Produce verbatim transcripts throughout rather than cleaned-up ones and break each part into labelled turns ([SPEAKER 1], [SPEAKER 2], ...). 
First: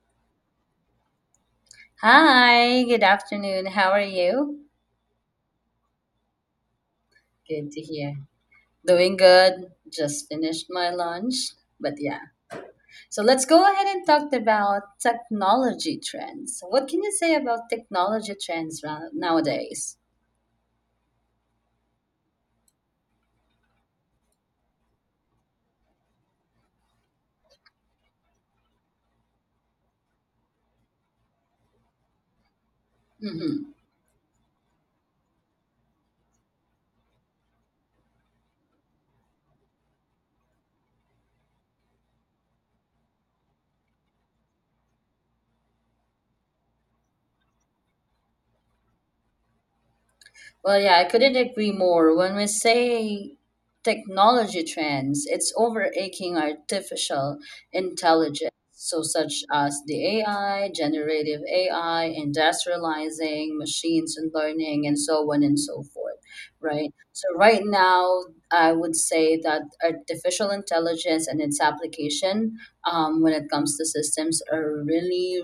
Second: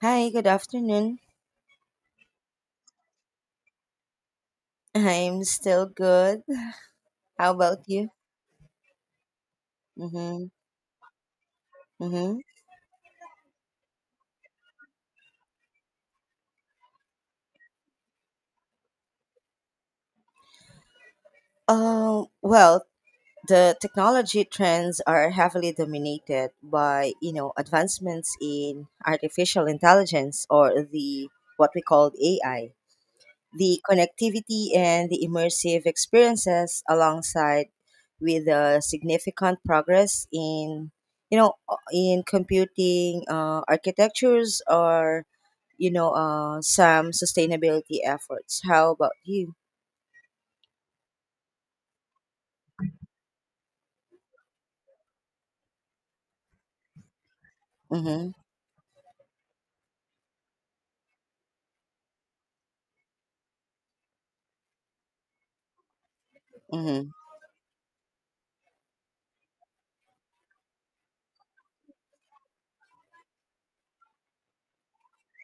[SPEAKER 1] Hi, good afternoon.
[SPEAKER 2] Hi, good afternoon. How are you?
[SPEAKER 1] I'm still good. How
[SPEAKER 2] Good
[SPEAKER 1] about
[SPEAKER 2] to
[SPEAKER 1] you?
[SPEAKER 2] hear. Doing good. Just
[SPEAKER 1] Mm-hmm.
[SPEAKER 2] finished my lunch. But yeah.
[SPEAKER 1] Mm-hmm.
[SPEAKER 2] So let's go ahead and talk about technology trends. What can you say about technology trends ra- nowadays?
[SPEAKER 1] Um, well, the technology trends are heavily dominated by, you know, advancements in artificial intelligence, or the what we call A I.
[SPEAKER 2] Mm-hmm.
[SPEAKER 1] The connectivity and the immersive experiences alongside with the significant progress in, you know, uh, in computing uh, architectures, or, you know, uh, some sustainability efforts. How about you?
[SPEAKER 2] Well, yeah, I couldn't agree more. When we say technology trends, it's overaching artificial
[SPEAKER 1] Mhm.
[SPEAKER 2] intelligence, so such as the A I, generative A I, industrializing machines and learning, and so on and so forth, right?
[SPEAKER 1] Mhm.
[SPEAKER 2] So right now, I would say that artificial intelligence and its application, um, when it comes to systems, are really,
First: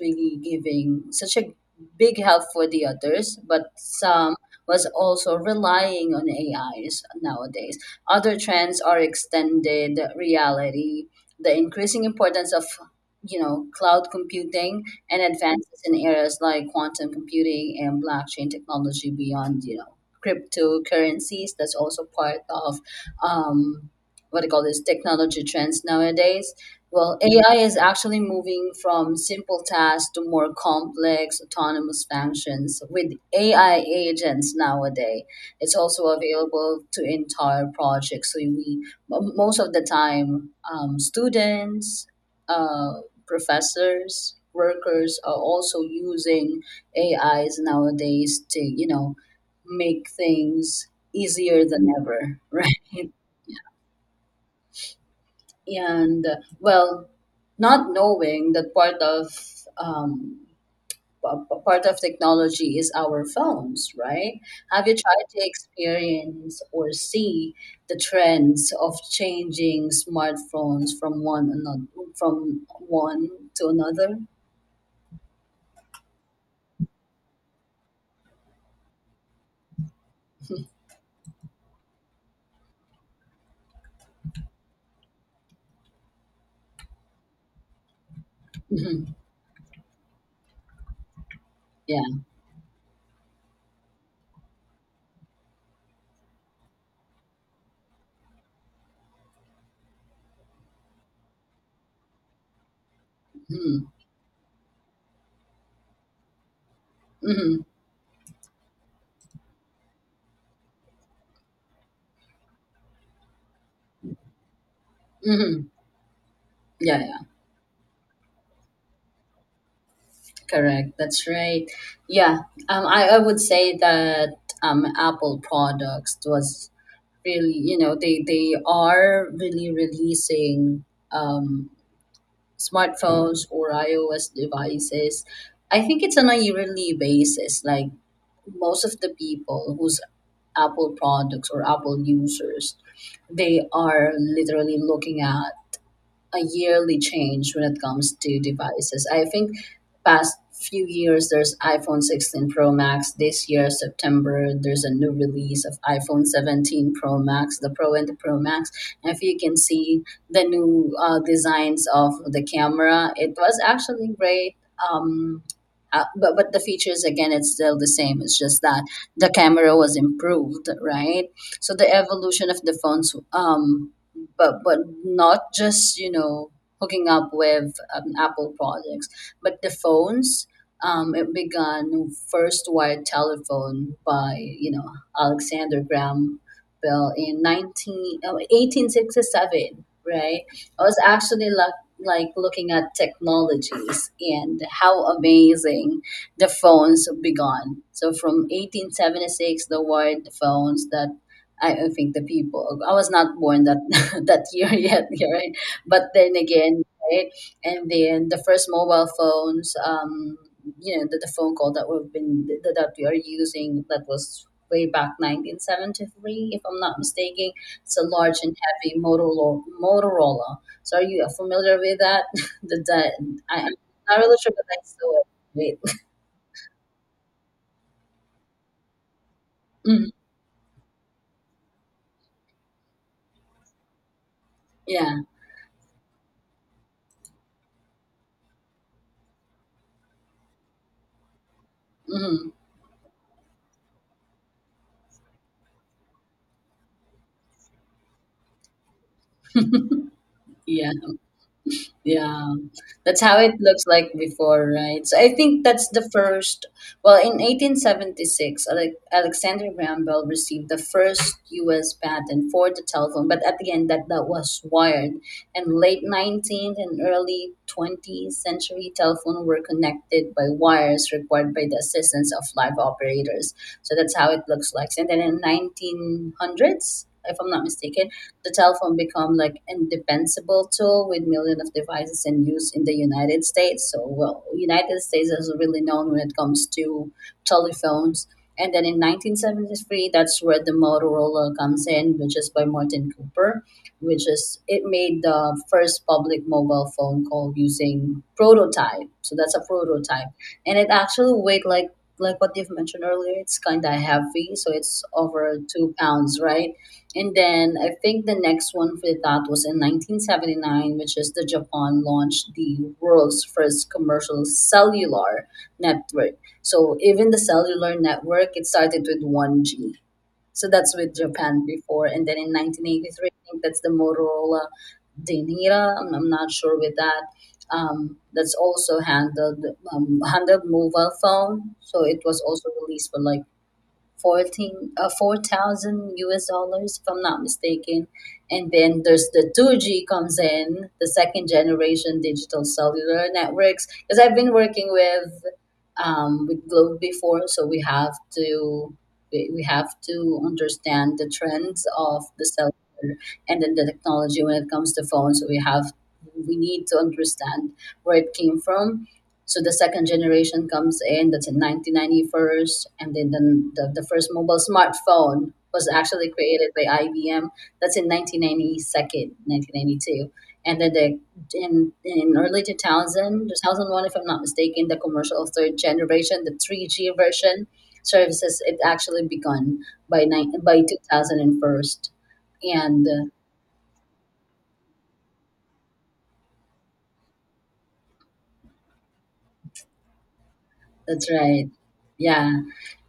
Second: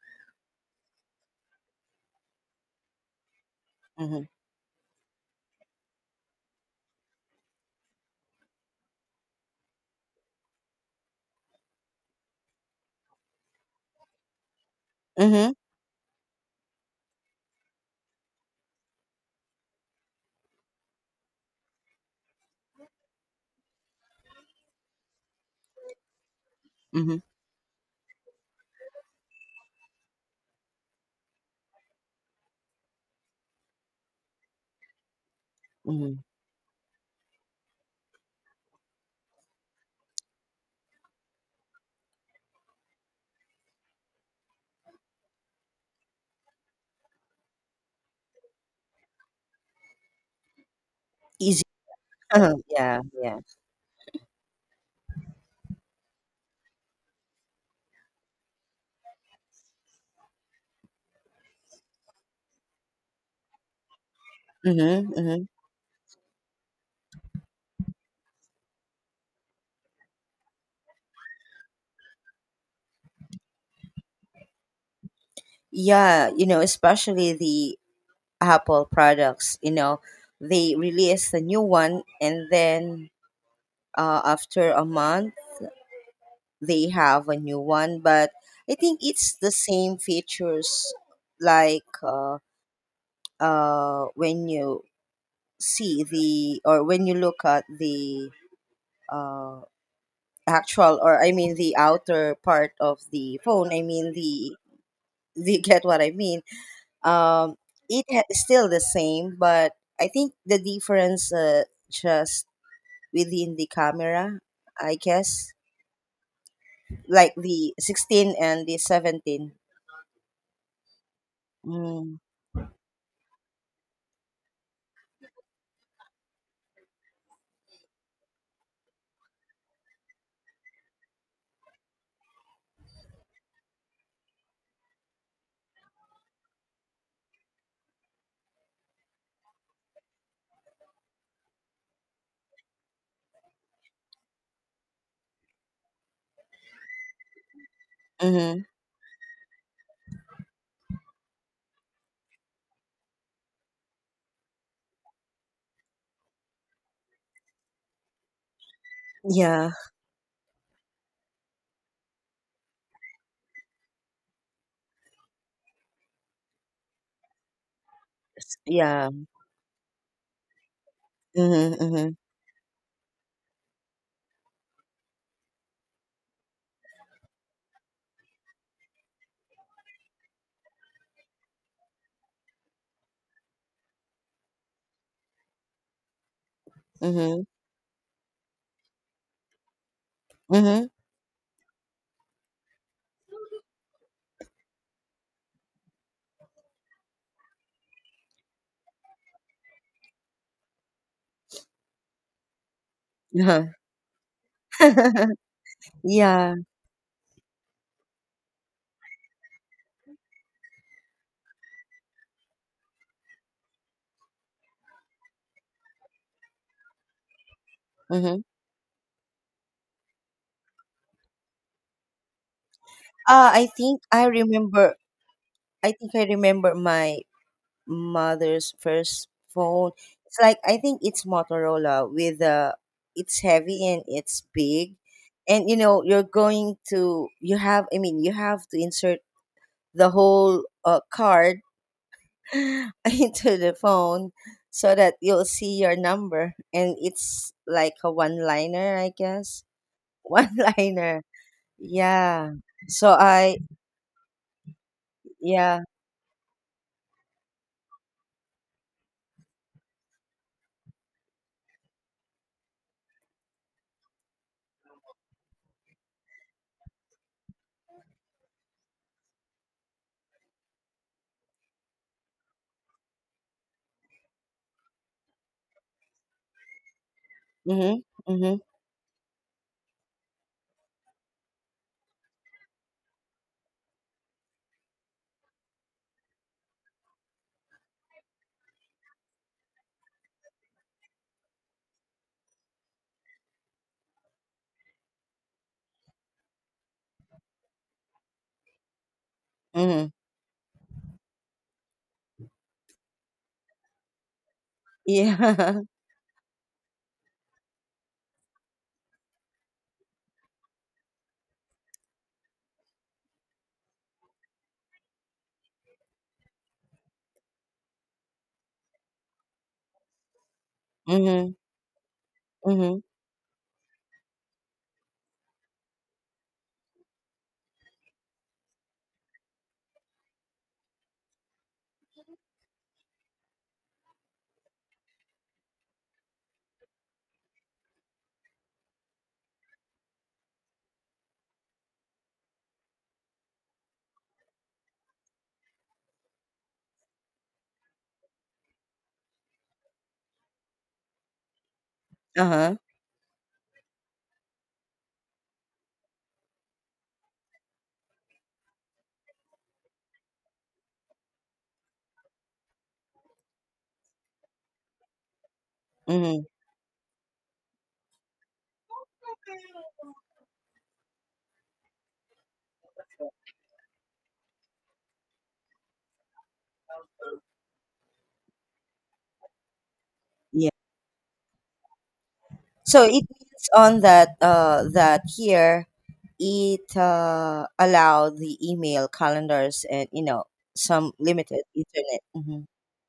[SPEAKER 2] really giving such a big help for the others, but
[SPEAKER 1] Mhm.
[SPEAKER 2] some was also relying on A Is nowadays. Other trends are extended reality, the increasing importance of you know cloud computing and
[SPEAKER 1] Mhm.
[SPEAKER 2] advances in areas like quantum computing and blockchain technology beyond you know cryptocurrencies, that's also part of um, what I call this technology trends nowadays. Well,
[SPEAKER 1] Mhm.
[SPEAKER 2] A I is actually moving from simple tasks to more complex autonomous functions with A I agents nowadays. It's also
[SPEAKER 1] Mhm.
[SPEAKER 2] available to entire projects. So we m- most of the time, um, students, uh, professors, workers are also using A Is nowadays to you know make things
[SPEAKER 1] Easy.
[SPEAKER 2] easier than ever, right?
[SPEAKER 1] Yeah, yeah.
[SPEAKER 2] And uh, well, not knowing that part of um, p- p- part of technology is our phones, right? Have you
[SPEAKER 1] Mm-hmm,
[SPEAKER 2] tried to
[SPEAKER 1] mm-hmm.
[SPEAKER 2] experience or see the trends of changing smartphones from one another from one to another?
[SPEAKER 1] Yeah, you know, especially the Apple products, you know, they release the new one and then uh, after a month they have a new one, but I think
[SPEAKER 2] Hmm.
[SPEAKER 1] it's the same features, like
[SPEAKER 2] Yeah.
[SPEAKER 1] uh, uh, when you see the, or when you look at the, uh, actual, or I mean the outer part of the phone, I
[SPEAKER 2] Hmm.
[SPEAKER 1] mean the, you get what I mean. um,
[SPEAKER 2] Hmm.
[SPEAKER 1] it ha- still the same, but I think the difference uh, just within the camera, I guess,
[SPEAKER 2] Hmm. Yeah, yeah.
[SPEAKER 1] like the sixteen and the seventeen.
[SPEAKER 2] Correct, that's right.
[SPEAKER 1] Mm.
[SPEAKER 2] Yeah. um, I, I would say that um, apple products was really you know they they are really releasing um, smartphones or ios devices. I think it's on a yearly basis, like most of the people whose apple products or apple users, they are literally looking at a yearly change when it comes to
[SPEAKER 1] Mhm.
[SPEAKER 2] devices. I think past few years there's iPhone sixteen Pro Max. This year September there's a new release of iPhone seventeen Pro Max, the Pro and the Pro Max. And if you can
[SPEAKER 1] Yeah.
[SPEAKER 2] see the new uh, designs of the camera, it was actually great. Um, uh, but but the features, again, it's still the same. It's just that
[SPEAKER 1] Yeah.
[SPEAKER 2] the camera was improved, right? So
[SPEAKER 1] Mhm.
[SPEAKER 2] the
[SPEAKER 1] Mhm.
[SPEAKER 2] evolution of the phones, um but but not just you know hooking up with um, Apple products, but the phones. Um, it began first wired telephone by you know Alexander Graham Bell in
[SPEAKER 1] Mhm.
[SPEAKER 2] nineteen oh eighteen sixty seven. Right? I
[SPEAKER 1] Mhm.
[SPEAKER 2] was actually like like looking at technologies and how amazing the phones began. So from eighteen seventy-six, the wired phones that I I think the people I was not born
[SPEAKER 1] Uh-huh.
[SPEAKER 2] that that year yet, yeah, right? But then
[SPEAKER 1] Yeah.
[SPEAKER 2] again, right? And then the first mobile phones, um, you know, the, the phone call that we've been that, that we are using, that was way back nineteen seventy-three, if I'm not mistaken. It's a large
[SPEAKER 1] Mhm.
[SPEAKER 2] and heavy Motorola. Motorola. So are you familiar with that? the, the
[SPEAKER 1] Uh,
[SPEAKER 2] I,
[SPEAKER 1] I
[SPEAKER 2] I'm
[SPEAKER 1] think
[SPEAKER 2] not
[SPEAKER 1] I
[SPEAKER 2] really sure, but I
[SPEAKER 1] remember.
[SPEAKER 2] saw it. Wait.
[SPEAKER 1] I think I remember my mother's first phone.
[SPEAKER 2] Mhm.
[SPEAKER 1] It's like, I think it's Motorola. With uh it's heavy and it's big,
[SPEAKER 2] Yeah.
[SPEAKER 1] and you know you're going to you have. I mean, you have to insert the whole uh, card
[SPEAKER 2] Hmm.
[SPEAKER 1] into the phone, so that you'll see your number, and it's like a one liner, I guess. One
[SPEAKER 2] Yeah.
[SPEAKER 1] liner. Yeah.
[SPEAKER 2] Yeah,
[SPEAKER 1] so
[SPEAKER 2] that's how it
[SPEAKER 1] I
[SPEAKER 2] looks like before, right? So I think
[SPEAKER 1] Yeah.
[SPEAKER 2] that's the first. Well, in eighteen seventy-six, Ale- Alexander Graham Bell received the first U S patent for the telephone, but at the end, that that was wired. And late nineteenth and early twentieth century, telephone were connected by wires required by the assistance of live operators. So that's how it looks like. And then in nineteen hundreds, if I'm not
[SPEAKER 1] Mhm.
[SPEAKER 2] mistaken, the
[SPEAKER 1] Mhm.
[SPEAKER 2] telephone become like indispensable tool with millions of devices in use in the United States. So, well, United States is really known when it comes to telephones. And then in nineteen seventy-three, that's where the Motorola comes in, which is by Martin Cooper, which is it made the first public mobile phone call using prototype. So that's a
[SPEAKER 1] Mhm.
[SPEAKER 2] prototype, and it actually weighed like like what you've mentioned earlier. It's kind of heavy, so it's over
[SPEAKER 1] Yeah.
[SPEAKER 2] two pounds, right? And then I think the next one for that was in nineteen seventy-nine, which is the Japan launched the world's first commercial cellular network. So even the cellular network, it started with one G. So that's with
[SPEAKER 1] Mhm.
[SPEAKER 2] Japan before. And then in
[SPEAKER 1] Mhm.
[SPEAKER 2] nineteen eighty-three, I think that's the Motorola Denira. I'm, I'm not sure with that. Um, that's also handled um, handled mobile phone. So it was also released for like fourteen uh, four thousand US dollars, if I'm not mistaken. And then there's the two G comes in, the second generation digital cellular networks. Because I've been working with um, with Globe before, so we have to we we have to understand the trends of the
[SPEAKER 1] Uh-huh.
[SPEAKER 2] cellular and then the technology when it comes to phones. So we have we need to understand where it came from. So the second generation comes in, that's in nineteen ninety-first, and then the, the, the first mobile smartphone was actually
[SPEAKER 1] Mhm.
[SPEAKER 2] created by I B M. That's in nineteen ninety-two, nineteen ninety-two. And then the, in, in early two thousand, two thousand one, if I'm not mistaken, the commercial third generation, the three G version services, it actually begun by, nine
[SPEAKER 1] Yeah,
[SPEAKER 2] by two thousand one.
[SPEAKER 1] so
[SPEAKER 2] And
[SPEAKER 1] it
[SPEAKER 2] uh,
[SPEAKER 1] means on that, uh that here it uh allow the email, calendars, and you know some
[SPEAKER 2] that's
[SPEAKER 1] limited
[SPEAKER 2] right.
[SPEAKER 1] internet. Hmm.
[SPEAKER 2] Yeah.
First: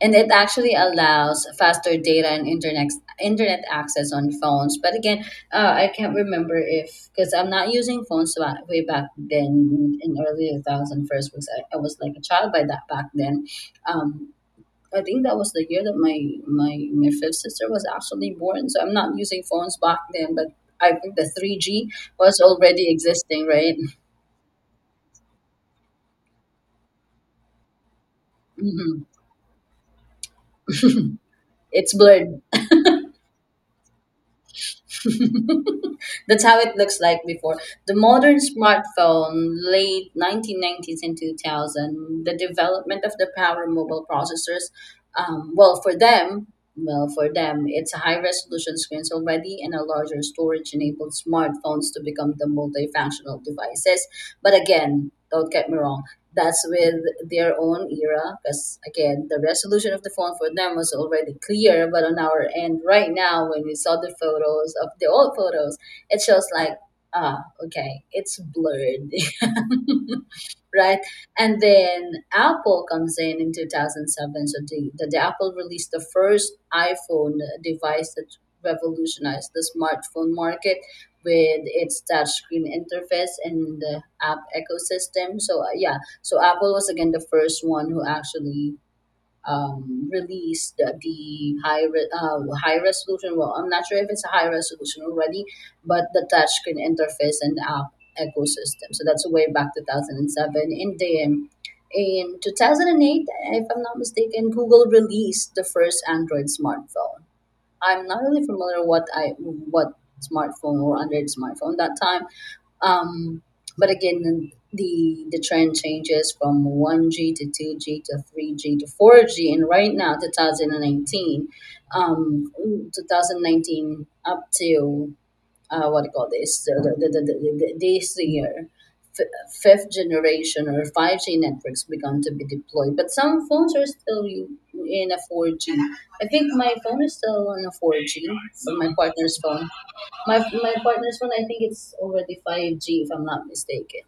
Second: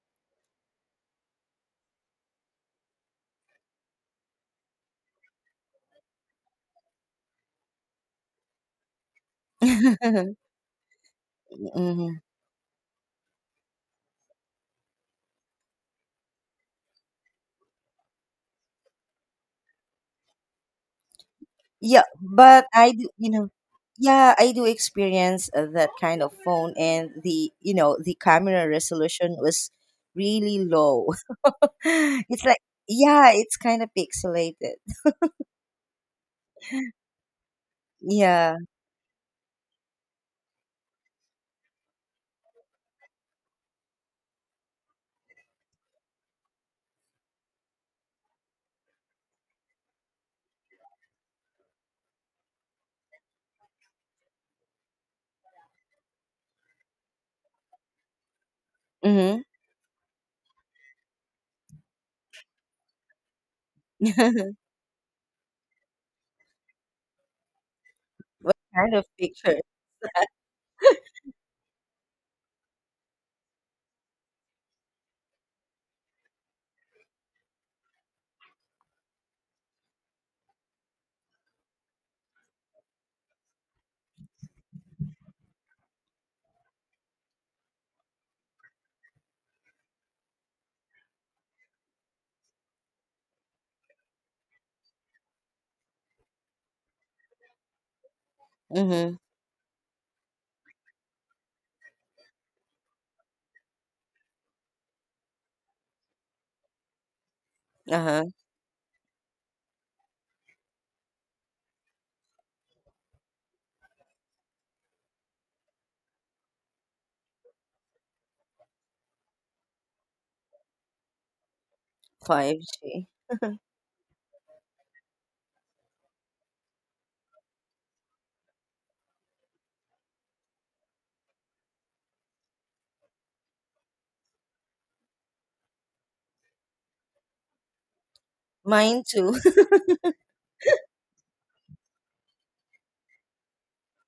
[SPEAKER 2] And it actually allows faster data and internet internet access on phones. But again, uh, I can't remember if because I'm not using phones wa- way back then in early two thousand first. first because I, I was like a child by that back then. Um, I think that was the year that my my my fifth sister was actually born. So I'm not using phones back then, but I think the three G
[SPEAKER 1] Yeah,
[SPEAKER 2] was
[SPEAKER 1] but
[SPEAKER 2] already
[SPEAKER 1] I do, you
[SPEAKER 2] existing,
[SPEAKER 1] know,
[SPEAKER 2] right?
[SPEAKER 1] yeah, I do experience uh, that kind of phone, and the, you know, the camera
[SPEAKER 2] Hmm.
[SPEAKER 1] resolution was really low.
[SPEAKER 2] It's blurred.
[SPEAKER 1] It's like, yeah, it's kind of pixelated.
[SPEAKER 2] That's how it looks like before. The modern
[SPEAKER 1] Yeah.
[SPEAKER 2] smartphone, late nineteen nineties and two thousand, the development of the power mobile processors, um, well, for them, well, for them, it's a high resolution screens already and a larger storage enabled smartphones to become the multifunctional devices. But again, don't get me wrong, that's with their own era, because again the
[SPEAKER 1] Mm-hmm.
[SPEAKER 2] resolution of the phone for them was already clear, but on our end right now when we saw the photos of the old photos, it shows like, ah, okay, it's
[SPEAKER 1] Kind of
[SPEAKER 2] blurred,
[SPEAKER 1] picture.
[SPEAKER 2] right? And then Apple comes in in two thousand seven. So the, the, the Apple released the first iPhone device that revolutionized the smartphone market with its touchscreen interface and the app ecosystem. So uh, yeah, so Apple was again the first one who actually um, released the high re- uh, high resolution. Well, I'm not sure if it's a high resolution already, but the touchscreen interface and app ecosystem. So
[SPEAKER 1] Mm-hmm.
[SPEAKER 2] that's way back two thousand seven in the in two thousand eight, if I'm not mistaken, Google released the first Android smartphone. I'm not
[SPEAKER 1] Uh-huh.
[SPEAKER 2] really familiar what I what smartphone or Android smartphone that time, um, but again, the the trend changes from one G to two G to three G to four G, and right now, two thousand nineteen,
[SPEAKER 1] five G.
[SPEAKER 2] um, twenty nineteen up to uh, what do you call this? The, the, the, the, the, the- this year, f- fifth generation or five G networks begun to be deployed, but some phones are still u- in a four G. I think my phone is still on a four G, but my
[SPEAKER 1] Mine too.
[SPEAKER 2] partner's phone, my my partner's one, I think it's already five G, if I'm not mistaken.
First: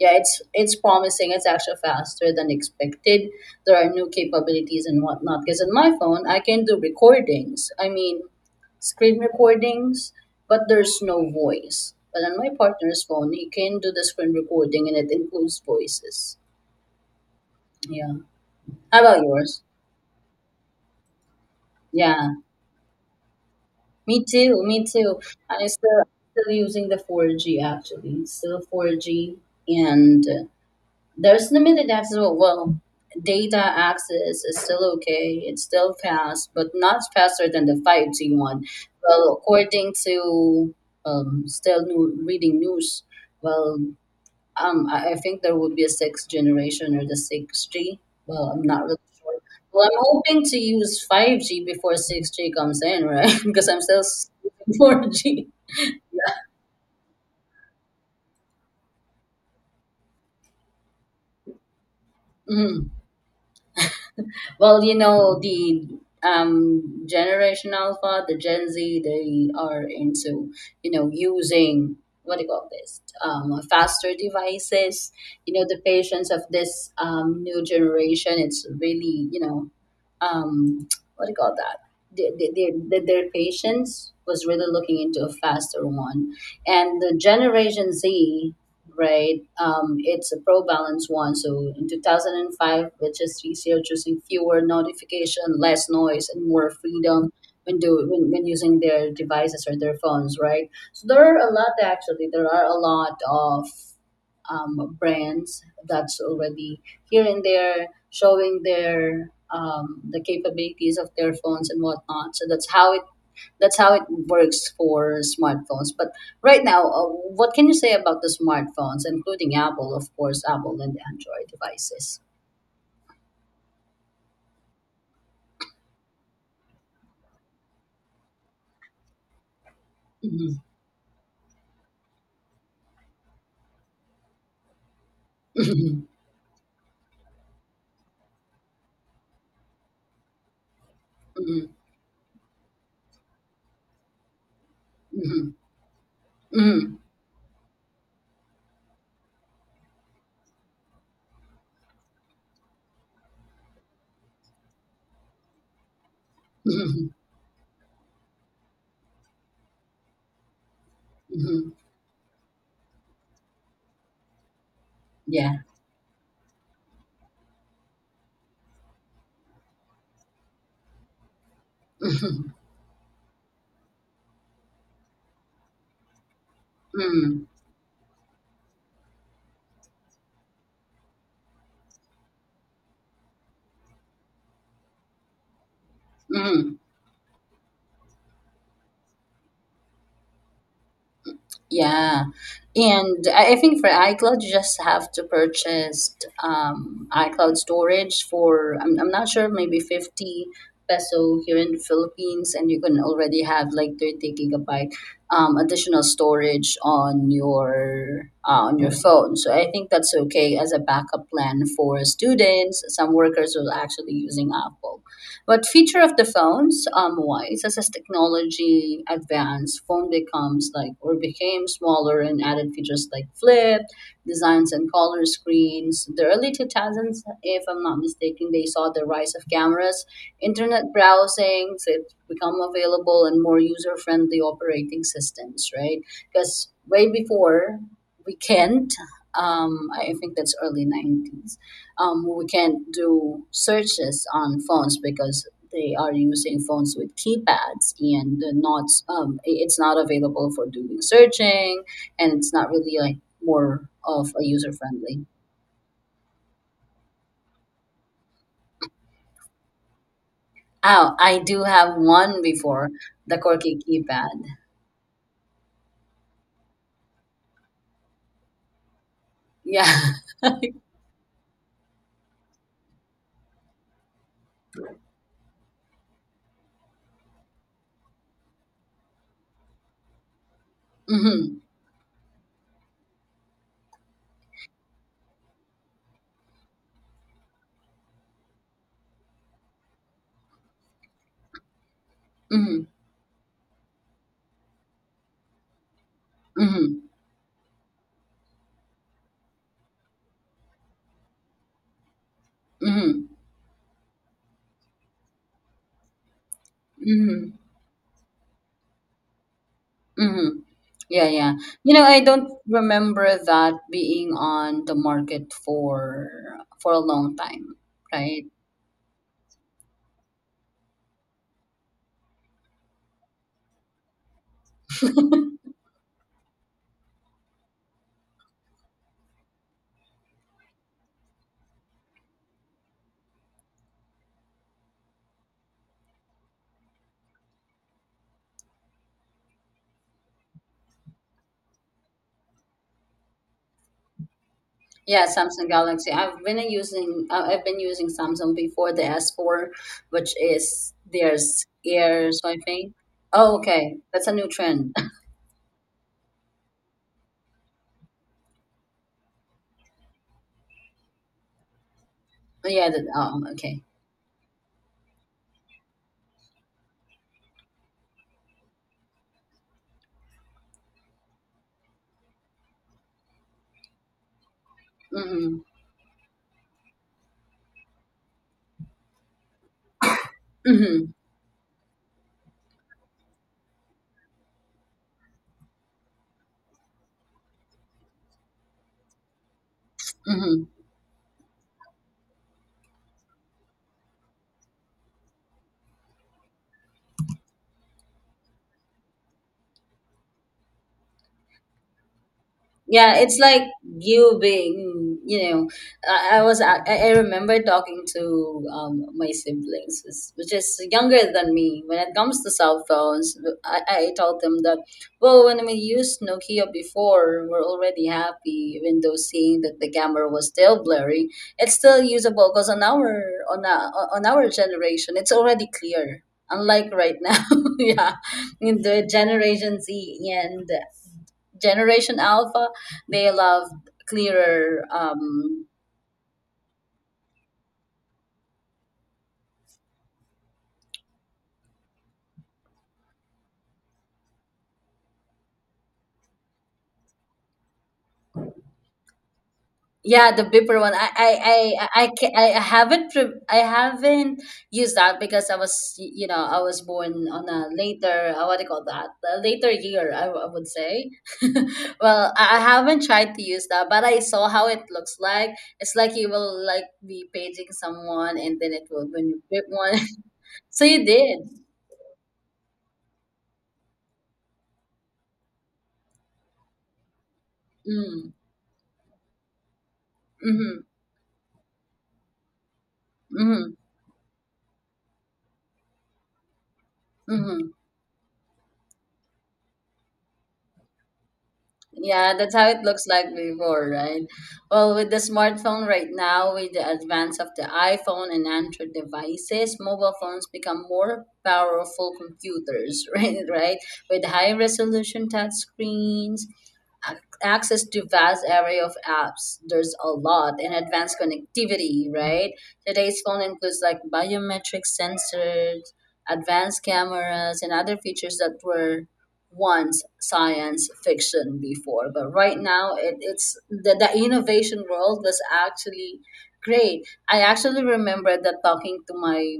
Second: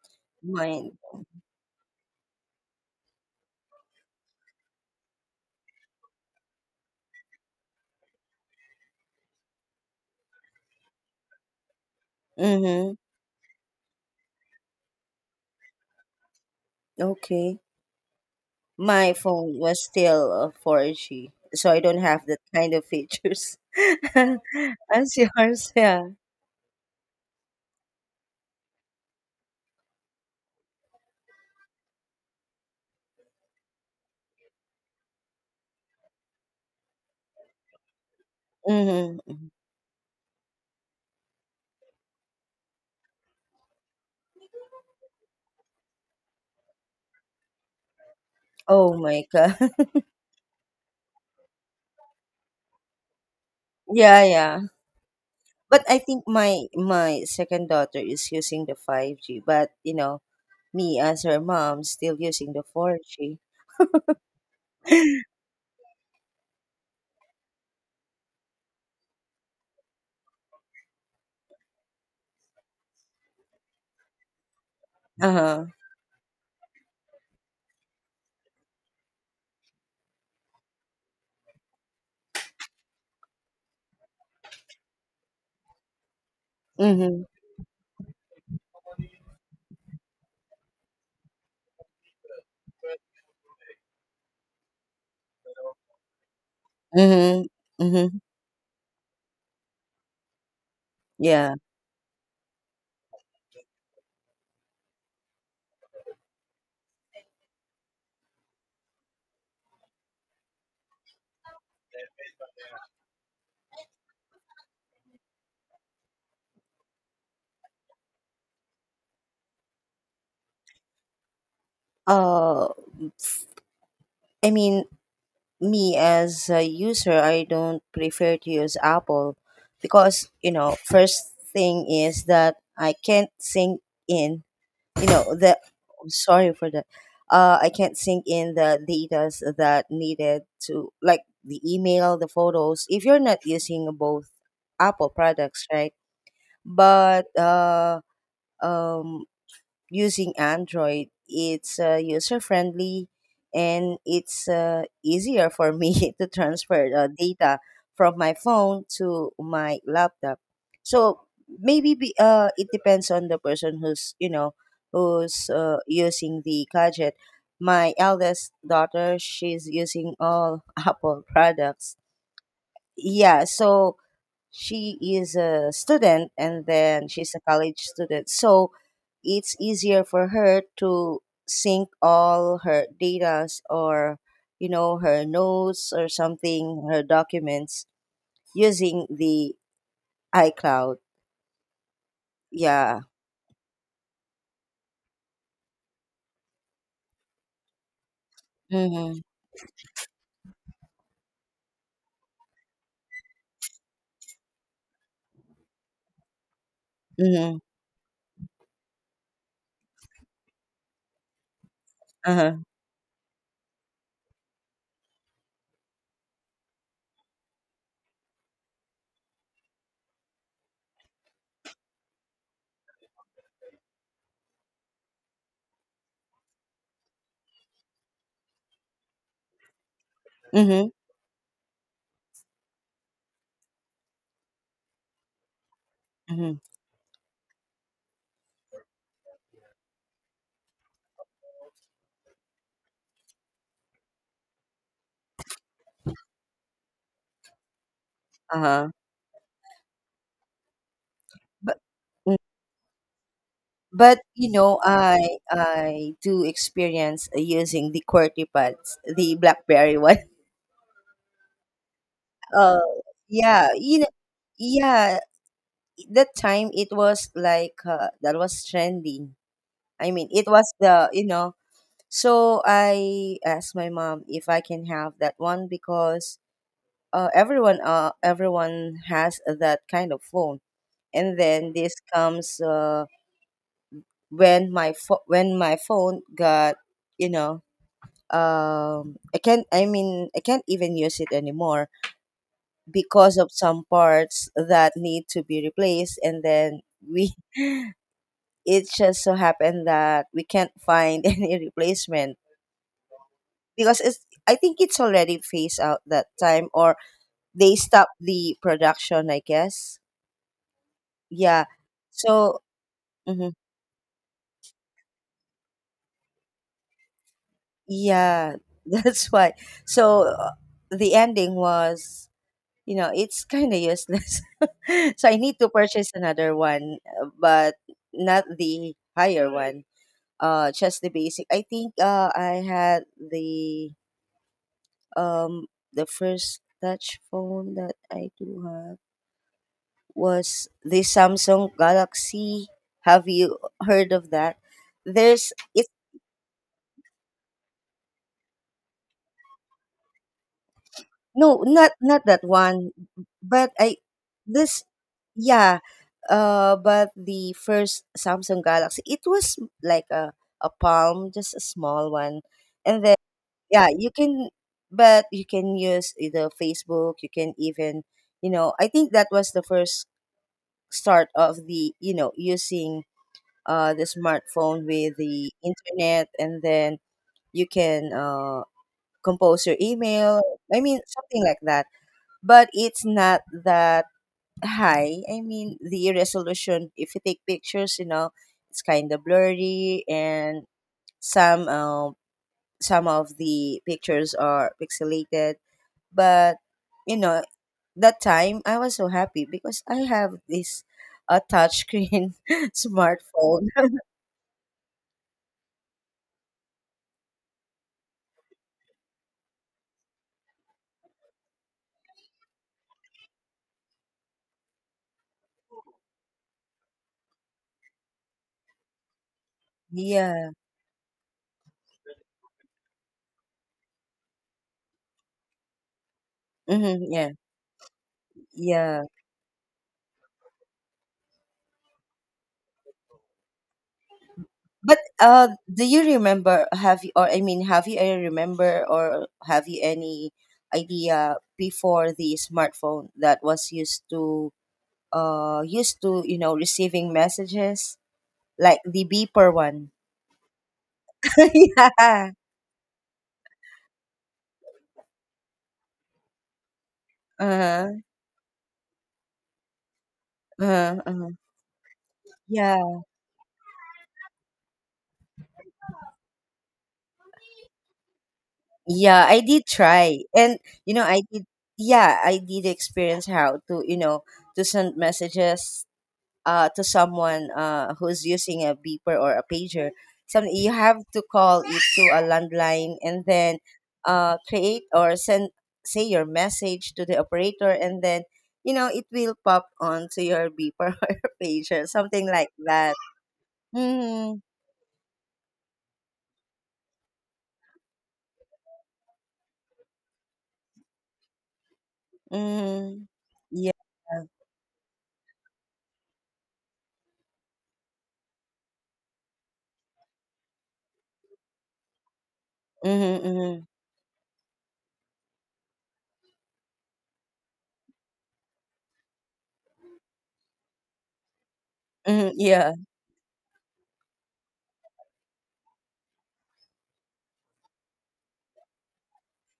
[SPEAKER 2] Yeah, it's it's
[SPEAKER 1] Mine.
[SPEAKER 2] promising. It's actually faster than expected. There are new capabilities and whatnot. Because on my phone, I can do recordings. I mean, screen recordings, but there's no voice. But on my
[SPEAKER 1] Mm-hmm.
[SPEAKER 2] partner's phone, he can do the screen recording, and it includes voices.
[SPEAKER 1] Okay.
[SPEAKER 2] Yeah. How
[SPEAKER 1] My
[SPEAKER 2] about
[SPEAKER 1] phone
[SPEAKER 2] yours?
[SPEAKER 1] was still uh, four G, so I don't have
[SPEAKER 2] Yeah.
[SPEAKER 1] that kind of features
[SPEAKER 2] Me too. Me
[SPEAKER 1] as
[SPEAKER 2] too. I'm
[SPEAKER 1] yours.
[SPEAKER 2] still
[SPEAKER 1] Yeah.
[SPEAKER 2] still using the four G actually. Still four G and uh, there's limited access. Well, well, data access is still okay. It's still fast, but not faster than the five G one. Well,
[SPEAKER 1] Mm-hmm.
[SPEAKER 2] according to um, still new, reading news, well, um, I, I think there would be a sixth generation or the six G. Well, I'm not
[SPEAKER 1] Oh
[SPEAKER 2] really
[SPEAKER 1] my
[SPEAKER 2] sure.
[SPEAKER 1] god.
[SPEAKER 2] Well, I'm hoping to use five G before six G comes in, right? because I'm still
[SPEAKER 1] Yeah, yeah.
[SPEAKER 2] using
[SPEAKER 1] But I think my my second daughter is using the five G, but you know, me as her mom still using the
[SPEAKER 2] four G.
[SPEAKER 1] four G.
[SPEAKER 2] Well, you know, the um, Generation Alpha, the Gen Z, they are into, you know, using what do you call this? Um, faster devices. You know,
[SPEAKER 1] Uh-huh.
[SPEAKER 2] the patience of this um, new generation, it's really, you know, um, what do you call that? Their, their, their their patience was really looking into a faster one. And the
[SPEAKER 1] Mhm.
[SPEAKER 2] Generation Z, right? Um, it's a pro balance one. So in two thousand five, which is easier choosing fewer notification, less noise, and more freedom
[SPEAKER 1] Mhm.
[SPEAKER 2] when do
[SPEAKER 1] Mhm.
[SPEAKER 2] when, when using their devices or their phones, right? So there are a
[SPEAKER 1] Yeah.
[SPEAKER 2] lot actually. There are a lot of um, brands that's already here and there showing their um, the capabilities of their phones and whatnot. So that's how it that's how it works for smartphones. But right now, uh, what can you say about the smartphones, including Apple, of course, Apple and Android devices?
[SPEAKER 1] Uh I mean, me as a user, I don't prefer to use Apple, because, you
[SPEAKER 2] Mhm.
[SPEAKER 1] know, first thing is that I can't sync in, you know, the,
[SPEAKER 2] Mhm.
[SPEAKER 1] I'm sorry for that, uh I can't sync in the data that needed to, like the
[SPEAKER 2] Mhm.
[SPEAKER 1] email, the photos, if you're not using both Apple
[SPEAKER 2] Mhm.
[SPEAKER 1] products, right?
[SPEAKER 2] Mhm.
[SPEAKER 1] But uh um using Android, it's uh, user friendly, and it's uh, easier for me to transfer
[SPEAKER 2] Mhm.
[SPEAKER 1] uh, data from my phone to my laptop. So
[SPEAKER 2] Mhm.
[SPEAKER 1] maybe be, uh, it depends on the person who's, you know, who's
[SPEAKER 2] Yeah.
[SPEAKER 1] uh, using the gadget. My eldest daughter, she's using all Apple products.
[SPEAKER 2] Mhm.
[SPEAKER 1] Yeah, so she is a student, and then she's a
[SPEAKER 2] Mhm.
[SPEAKER 1] college student, so it's easier for her to sync all her data, or, you know, her notes, or
[SPEAKER 2] Mhm.
[SPEAKER 1] something, her documents, using the iCloud.
[SPEAKER 2] Yeah.
[SPEAKER 1] Yeah.
[SPEAKER 2] And I I think for iCloud, you just have to purchase um, iCloud storage for, I'm, I'm
[SPEAKER 1] Mm-hmm.
[SPEAKER 2] not sure, maybe fifty peso here in the Philippines, and you can already have like thirty gigabyte um, additional storage on
[SPEAKER 1] Mm-hmm.
[SPEAKER 2] your uh, on your phone. So I think that's okay as a backup plan for
[SPEAKER 1] Uh-huh.
[SPEAKER 2] students. Some workers are actually using Apple. What feature of the phones um, wise, as as technology advanced, phone becomes like or became smaller and added features like flip, designs and color screens. The early two thousands, if I'm not mistaken, they saw the rise of cameras,
[SPEAKER 1] Mm-hmm.
[SPEAKER 2] internet browsing, so it become available and more user-friendly operating systems, right?
[SPEAKER 1] Mm-hmm.
[SPEAKER 2] Because way before we can't, um, I think that's early nineties, um, we can't do searches on phones because they are using phones with keypads and they're not
[SPEAKER 1] Uh-huh.
[SPEAKER 2] um, i- it's not available for doing
[SPEAKER 1] But
[SPEAKER 2] searching and
[SPEAKER 1] mm,
[SPEAKER 2] it's not really like more
[SPEAKER 1] but
[SPEAKER 2] of a
[SPEAKER 1] you
[SPEAKER 2] user
[SPEAKER 1] know i
[SPEAKER 2] friendly.
[SPEAKER 1] i do experience using the qwerty pads, the BlackBerry one.
[SPEAKER 2] Oh, I do have one
[SPEAKER 1] uh
[SPEAKER 2] before, the
[SPEAKER 1] yeah,
[SPEAKER 2] quirky
[SPEAKER 1] you.
[SPEAKER 2] keypad.
[SPEAKER 1] Yeah, that time it was like, uh, that was trending.
[SPEAKER 2] Yeah.
[SPEAKER 1] I mean, it was the, you know, so I asked my mom if I can have that one, because uh, everyone uh, everyone has that kind of phone. And
[SPEAKER 2] Mm-hmm,
[SPEAKER 1] then this comes, uh, when my pho- when my phone got, you know, um I can't I mean, I can't even use it anymore
[SPEAKER 2] mm-hmm,
[SPEAKER 1] because of some parts that need to be replaced, and then
[SPEAKER 2] mm-hmm,
[SPEAKER 1] we it just so happened that we can't find any replacement,
[SPEAKER 2] mm-hmm,
[SPEAKER 1] because it's, I think it's already phased out that time, or
[SPEAKER 2] mm-hmm,
[SPEAKER 1] they stopped the production, I guess.
[SPEAKER 2] mm-hmm. Yeah, yeah,
[SPEAKER 1] Yeah,
[SPEAKER 2] you know, I don't
[SPEAKER 1] so.
[SPEAKER 2] remember
[SPEAKER 1] Mhm.
[SPEAKER 2] that being on the market for for a long time. Right.
[SPEAKER 1] Yeah. That's why. So uh, the ending was, you know, it's kind of useless, so I need to purchase another one, uh, but not the higher one, uh just the basic, I think. uh I had the um, the first touch phone that I do have was the Samsung Galaxy. Have you heard of that?
[SPEAKER 2] Yeah,
[SPEAKER 1] There's
[SPEAKER 2] Samsung
[SPEAKER 1] it
[SPEAKER 2] Galaxy. I've been using uh, I've been using Samsung before the S four, which is
[SPEAKER 1] No,
[SPEAKER 2] there's
[SPEAKER 1] not not
[SPEAKER 2] air
[SPEAKER 1] that one,
[SPEAKER 2] swiping. Oh,
[SPEAKER 1] but
[SPEAKER 2] okay.
[SPEAKER 1] I
[SPEAKER 2] That's a new
[SPEAKER 1] this
[SPEAKER 2] trend.
[SPEAKER 1] yeah, uh, but the first Samsung Galaxy, it was like a a palm, just a small one.
[SPEAKER 2] Yeah, that,
[SPEAKER 1] And then,
[SPEAKER 2] oh, okay.
[SPEAKER 1] yeah, you can, but you can use the Facebook. You can even, you know, I think that was the first start of the, you know, using uh, the smartphone with the
[SPEAKER 2] Mhm.
[SPEAKER 1] internet. And then you can uh, compose your email, I mean
[SPEAKER 2] Mhm.
[SPEAKER 1] something like that, but it's not that high, I mean the resolution. If you take pictures, you know, it's kind of blurry, and
[SPEAKER 2] Mhm.
[SPEAKER 1] some uh, some of the pictures are pixelated, but you know that time I was so happy because I have this uh, touchscreen
[SPEAKER 2] Yeah, it's like
[SPEAKER 1] smartphone.
[SPEAKER 2] you being, you know, I, I was, I, I remember talking to um, my siblings, is- which is younger than me. When it comes to cell phones, I, I told them that, well, when we used Nokia before, we're already happy, even though seeing that the camera was
[SPEAKER 1] Yeah.
[SPEAKER 2] still blurry, it's still usable because on our, on, our on our generation, it's already clear. Unlike
[SPEAKER 1] Mm-hmm,
[SPEAKER 2] right
[SPEAKER 1] yeah.
[SPEAKER 2] now, yeah, in
[SPEAKER 1] Yeah.
[SPEAKER 2] the Generation Z, and Generation Alpha, they love clearer.
[SPEAKER 1] But uh
[SPEAKER 2] Um,
[SPEAKER 1] do you remember, have you, or I mean, have you any remember, or have you any idea before the smartphone that was used to, uh used to, you know, receiving messages, like the beeper one?
[SPEAKER 2] yeah, the Bipper one. I I I I,
[SPEAKER 1] Yeah.
[SPEAKER 2] ca- I haven't pre- I haven't used that because I was y- you know, I was born on a
[SPEAKER 1] Uh-huh.
[SPEAKER 2] later uh, what do you call that, a later year I, w- I would
[SPEAKER 1] Uh-huh.
[SPEAKER 2] say.
[SPEAKER 1] Uh-huh.
[SPEAKER 2] Well, I, I
[SPEAKER 1] Yeah.
[SPEAKER 2] haven't tried to use that, but I saw how it looks like. It's like you will like be paging someone, and then it will
[SPEAKER 1] Yeah,
[SPEAKER 2] when
[SPEAKER 1] I
[SPEAKER 2] you grip
[SPEAKER 1] did
[SPEAKER 2] one.
[SPEAKER 1] try. And
[SPEAKER 2] So
[SPEAKER 1] you know,
[SPEAKER 2] you
[SPEAKER 1] I did,
[SPEAKER 2] did.
[SPEAKER 1] yeah, I did experience how to, you know, to send messages uh to someone, uh who's
[SPEAKER 2] Mm.
[SPEAKER 1] using a beeper or a pager. Some, you
[SPEAKER 2] Mm-hmm.
[SPEAKER 1] have to call it to a landline, and then
[SPEAKER 2] Mm-hmm.
[SPEAKER 1] uh create or send say your message to the operator,
[SPEAKER 2] Mm-hmm.
[SPEAKER 1] and then you know it will pop onto your beeper, or your pager, something
[SPEAKER 2] Yeah,
[SPEAKER 1] like
[SPEAKER 2] that's how it
[SPEAKER 1] that.
[SPEAKER 2] looks like before, right?
[SPEAKER 1] Hmm.
[SPEAKER 2] Well, with the smartphone right now, with the advance of the iPhone and Android devices, mobile phones become more powerful computers,
[SPEAKER 1] Hmm.
[SPEAKER 2] right? Right,
[SPEAKER 1] Yeah.
[SPEAKER 2] with high resolution touch screens, ac- access to vast array of apps, there's a lot, and advanced connectivity, right?
[SPEAKER 1] Hmm.
[SPEAKER 2] Today's phone
[SPEAKER 1] Hmm.
[SPEAKER 2] includes like biometric sensors, advanced cameras and other features that were once science fiction before, but
[SPEAKER 1] Hmm.
[SPEAKER 2] right
[SPEAKER 1] Yeah.
[SPEAKER 2] now it, it's the, the innovation world was actually great. I actually remember that talking to my,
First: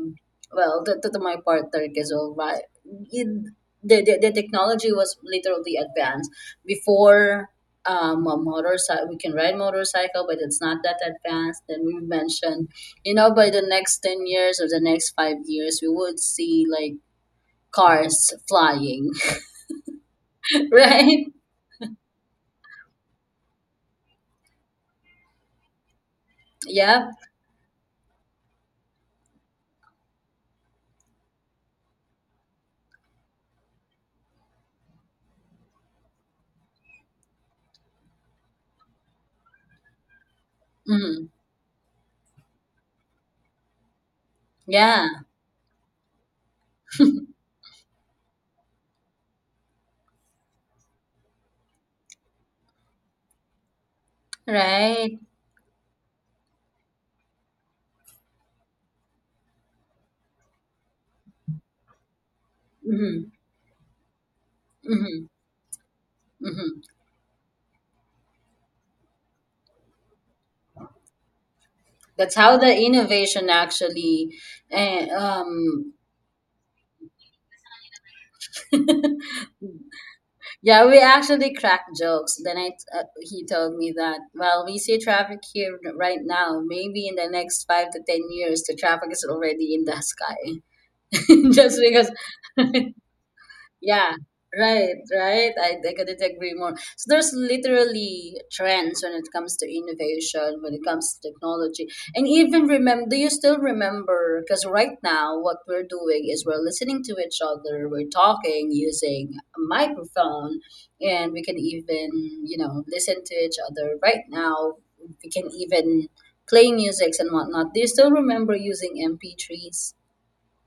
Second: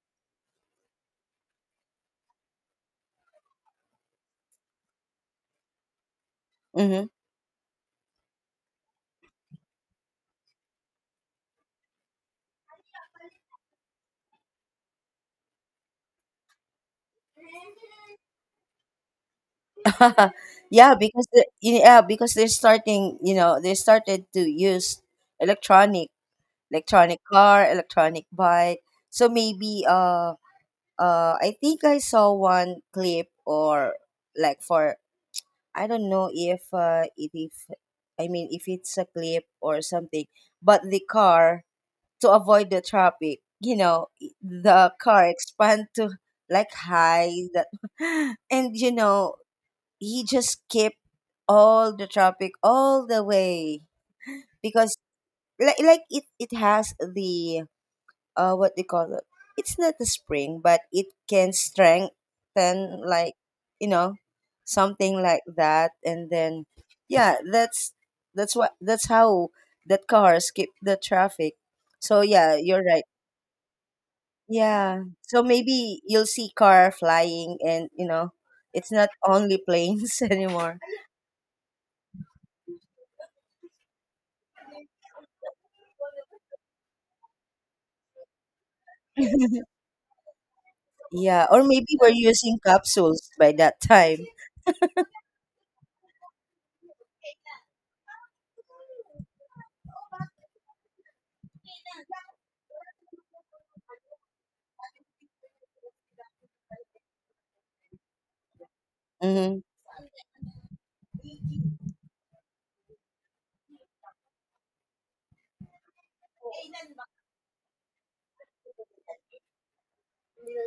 [SPEAKER 2] well, to, to, to my partner because all right, it, the, the, the technology was literally advanced
[SPEAKER 1] Hmm.
[SPEAKER 2] before. Um, a motorcycle, we can ride motorcycle but it's not that advanced, and we mentioned, you know, by the next ten years or the next five years we would see like cars flying.
[SPEAKER 1] Yeah,
[SPEAKER 2] Right.
[SPEAKER 1] because the, yeah, because they're starting, you know, they started to use electronic,
[SPEAKER 2] Yep.
[SPEAKER 1] electronic car, electronic bike. So maybe, uh uh I think I saw one clip, or like for, I don't know if, uh if, if, I mean if it's a clip or something, but the
[SPEAKER 2] Hmm.
[SPEAKER 1] car, to avoid the traffic, you know, the
[SPEAKER 2] Yeah.
[SPEAKER 1] car expand to like high that, and you know he just skipped all the traffic all the way, because
[SPEAKER 2] Right.
[SPEAKER 1] like, like it, it has the, uh what they call it, it's not a spring, but it can strengthen,
[SPEAKER 2] Hmm.
[SPEAKER 1] like, you know, something
[SPEAKER 2] Hmm.
[SPEAKER 1] like that. And then
[SPEAKER 2] Hmm.
[SPEAKER 1] yeah, that's that's what that's how that car skip the traffic. So
[SPEAKER 2] That's how
[SPEAKER 1] yeah,
[SPEAKER 2] the
[SPEAKER 1] you're right.
[SPEAKER 2] innovation actually,
[SPEAKER 1] Yeah,
[SPEAKER 2] eh,
[SPEAKER 1] so
[SPEAKER 2] um,
[SPEAKER 1] maybe you'll see car flying, and you know it's not only planes anymore.
[SPEAKER 2] yeah, we actually crack jokes. Then I, uh, he told me that, well, we see traffic here right now. Maybe in the next five to ten years, the traffic is already in the sky.
[SPEAKER 1] Yeah, or
[SPEAKER 2] Just
[SPEAKER 1] maybe
[SPEAKER 2] because
[SPEAKER 1] we're using capsules by that
[SPEAKER 2] yeah,
[SPEAKER 1] time.
[SPEAKER 2] right, right. I, I couldn't agree more. So there's literally trends when it comes to innovation, when it comes to technology. And even remember, do you still remember? Because right now, what we're doing is we're listening to each other, we're talking using a
[SPEAKER 1] Hmm.
[SPEAKER 2] microphone, and we can even, you know, listen to each other right now. We can even play musics and whatnot. Do you still remember using M P threes?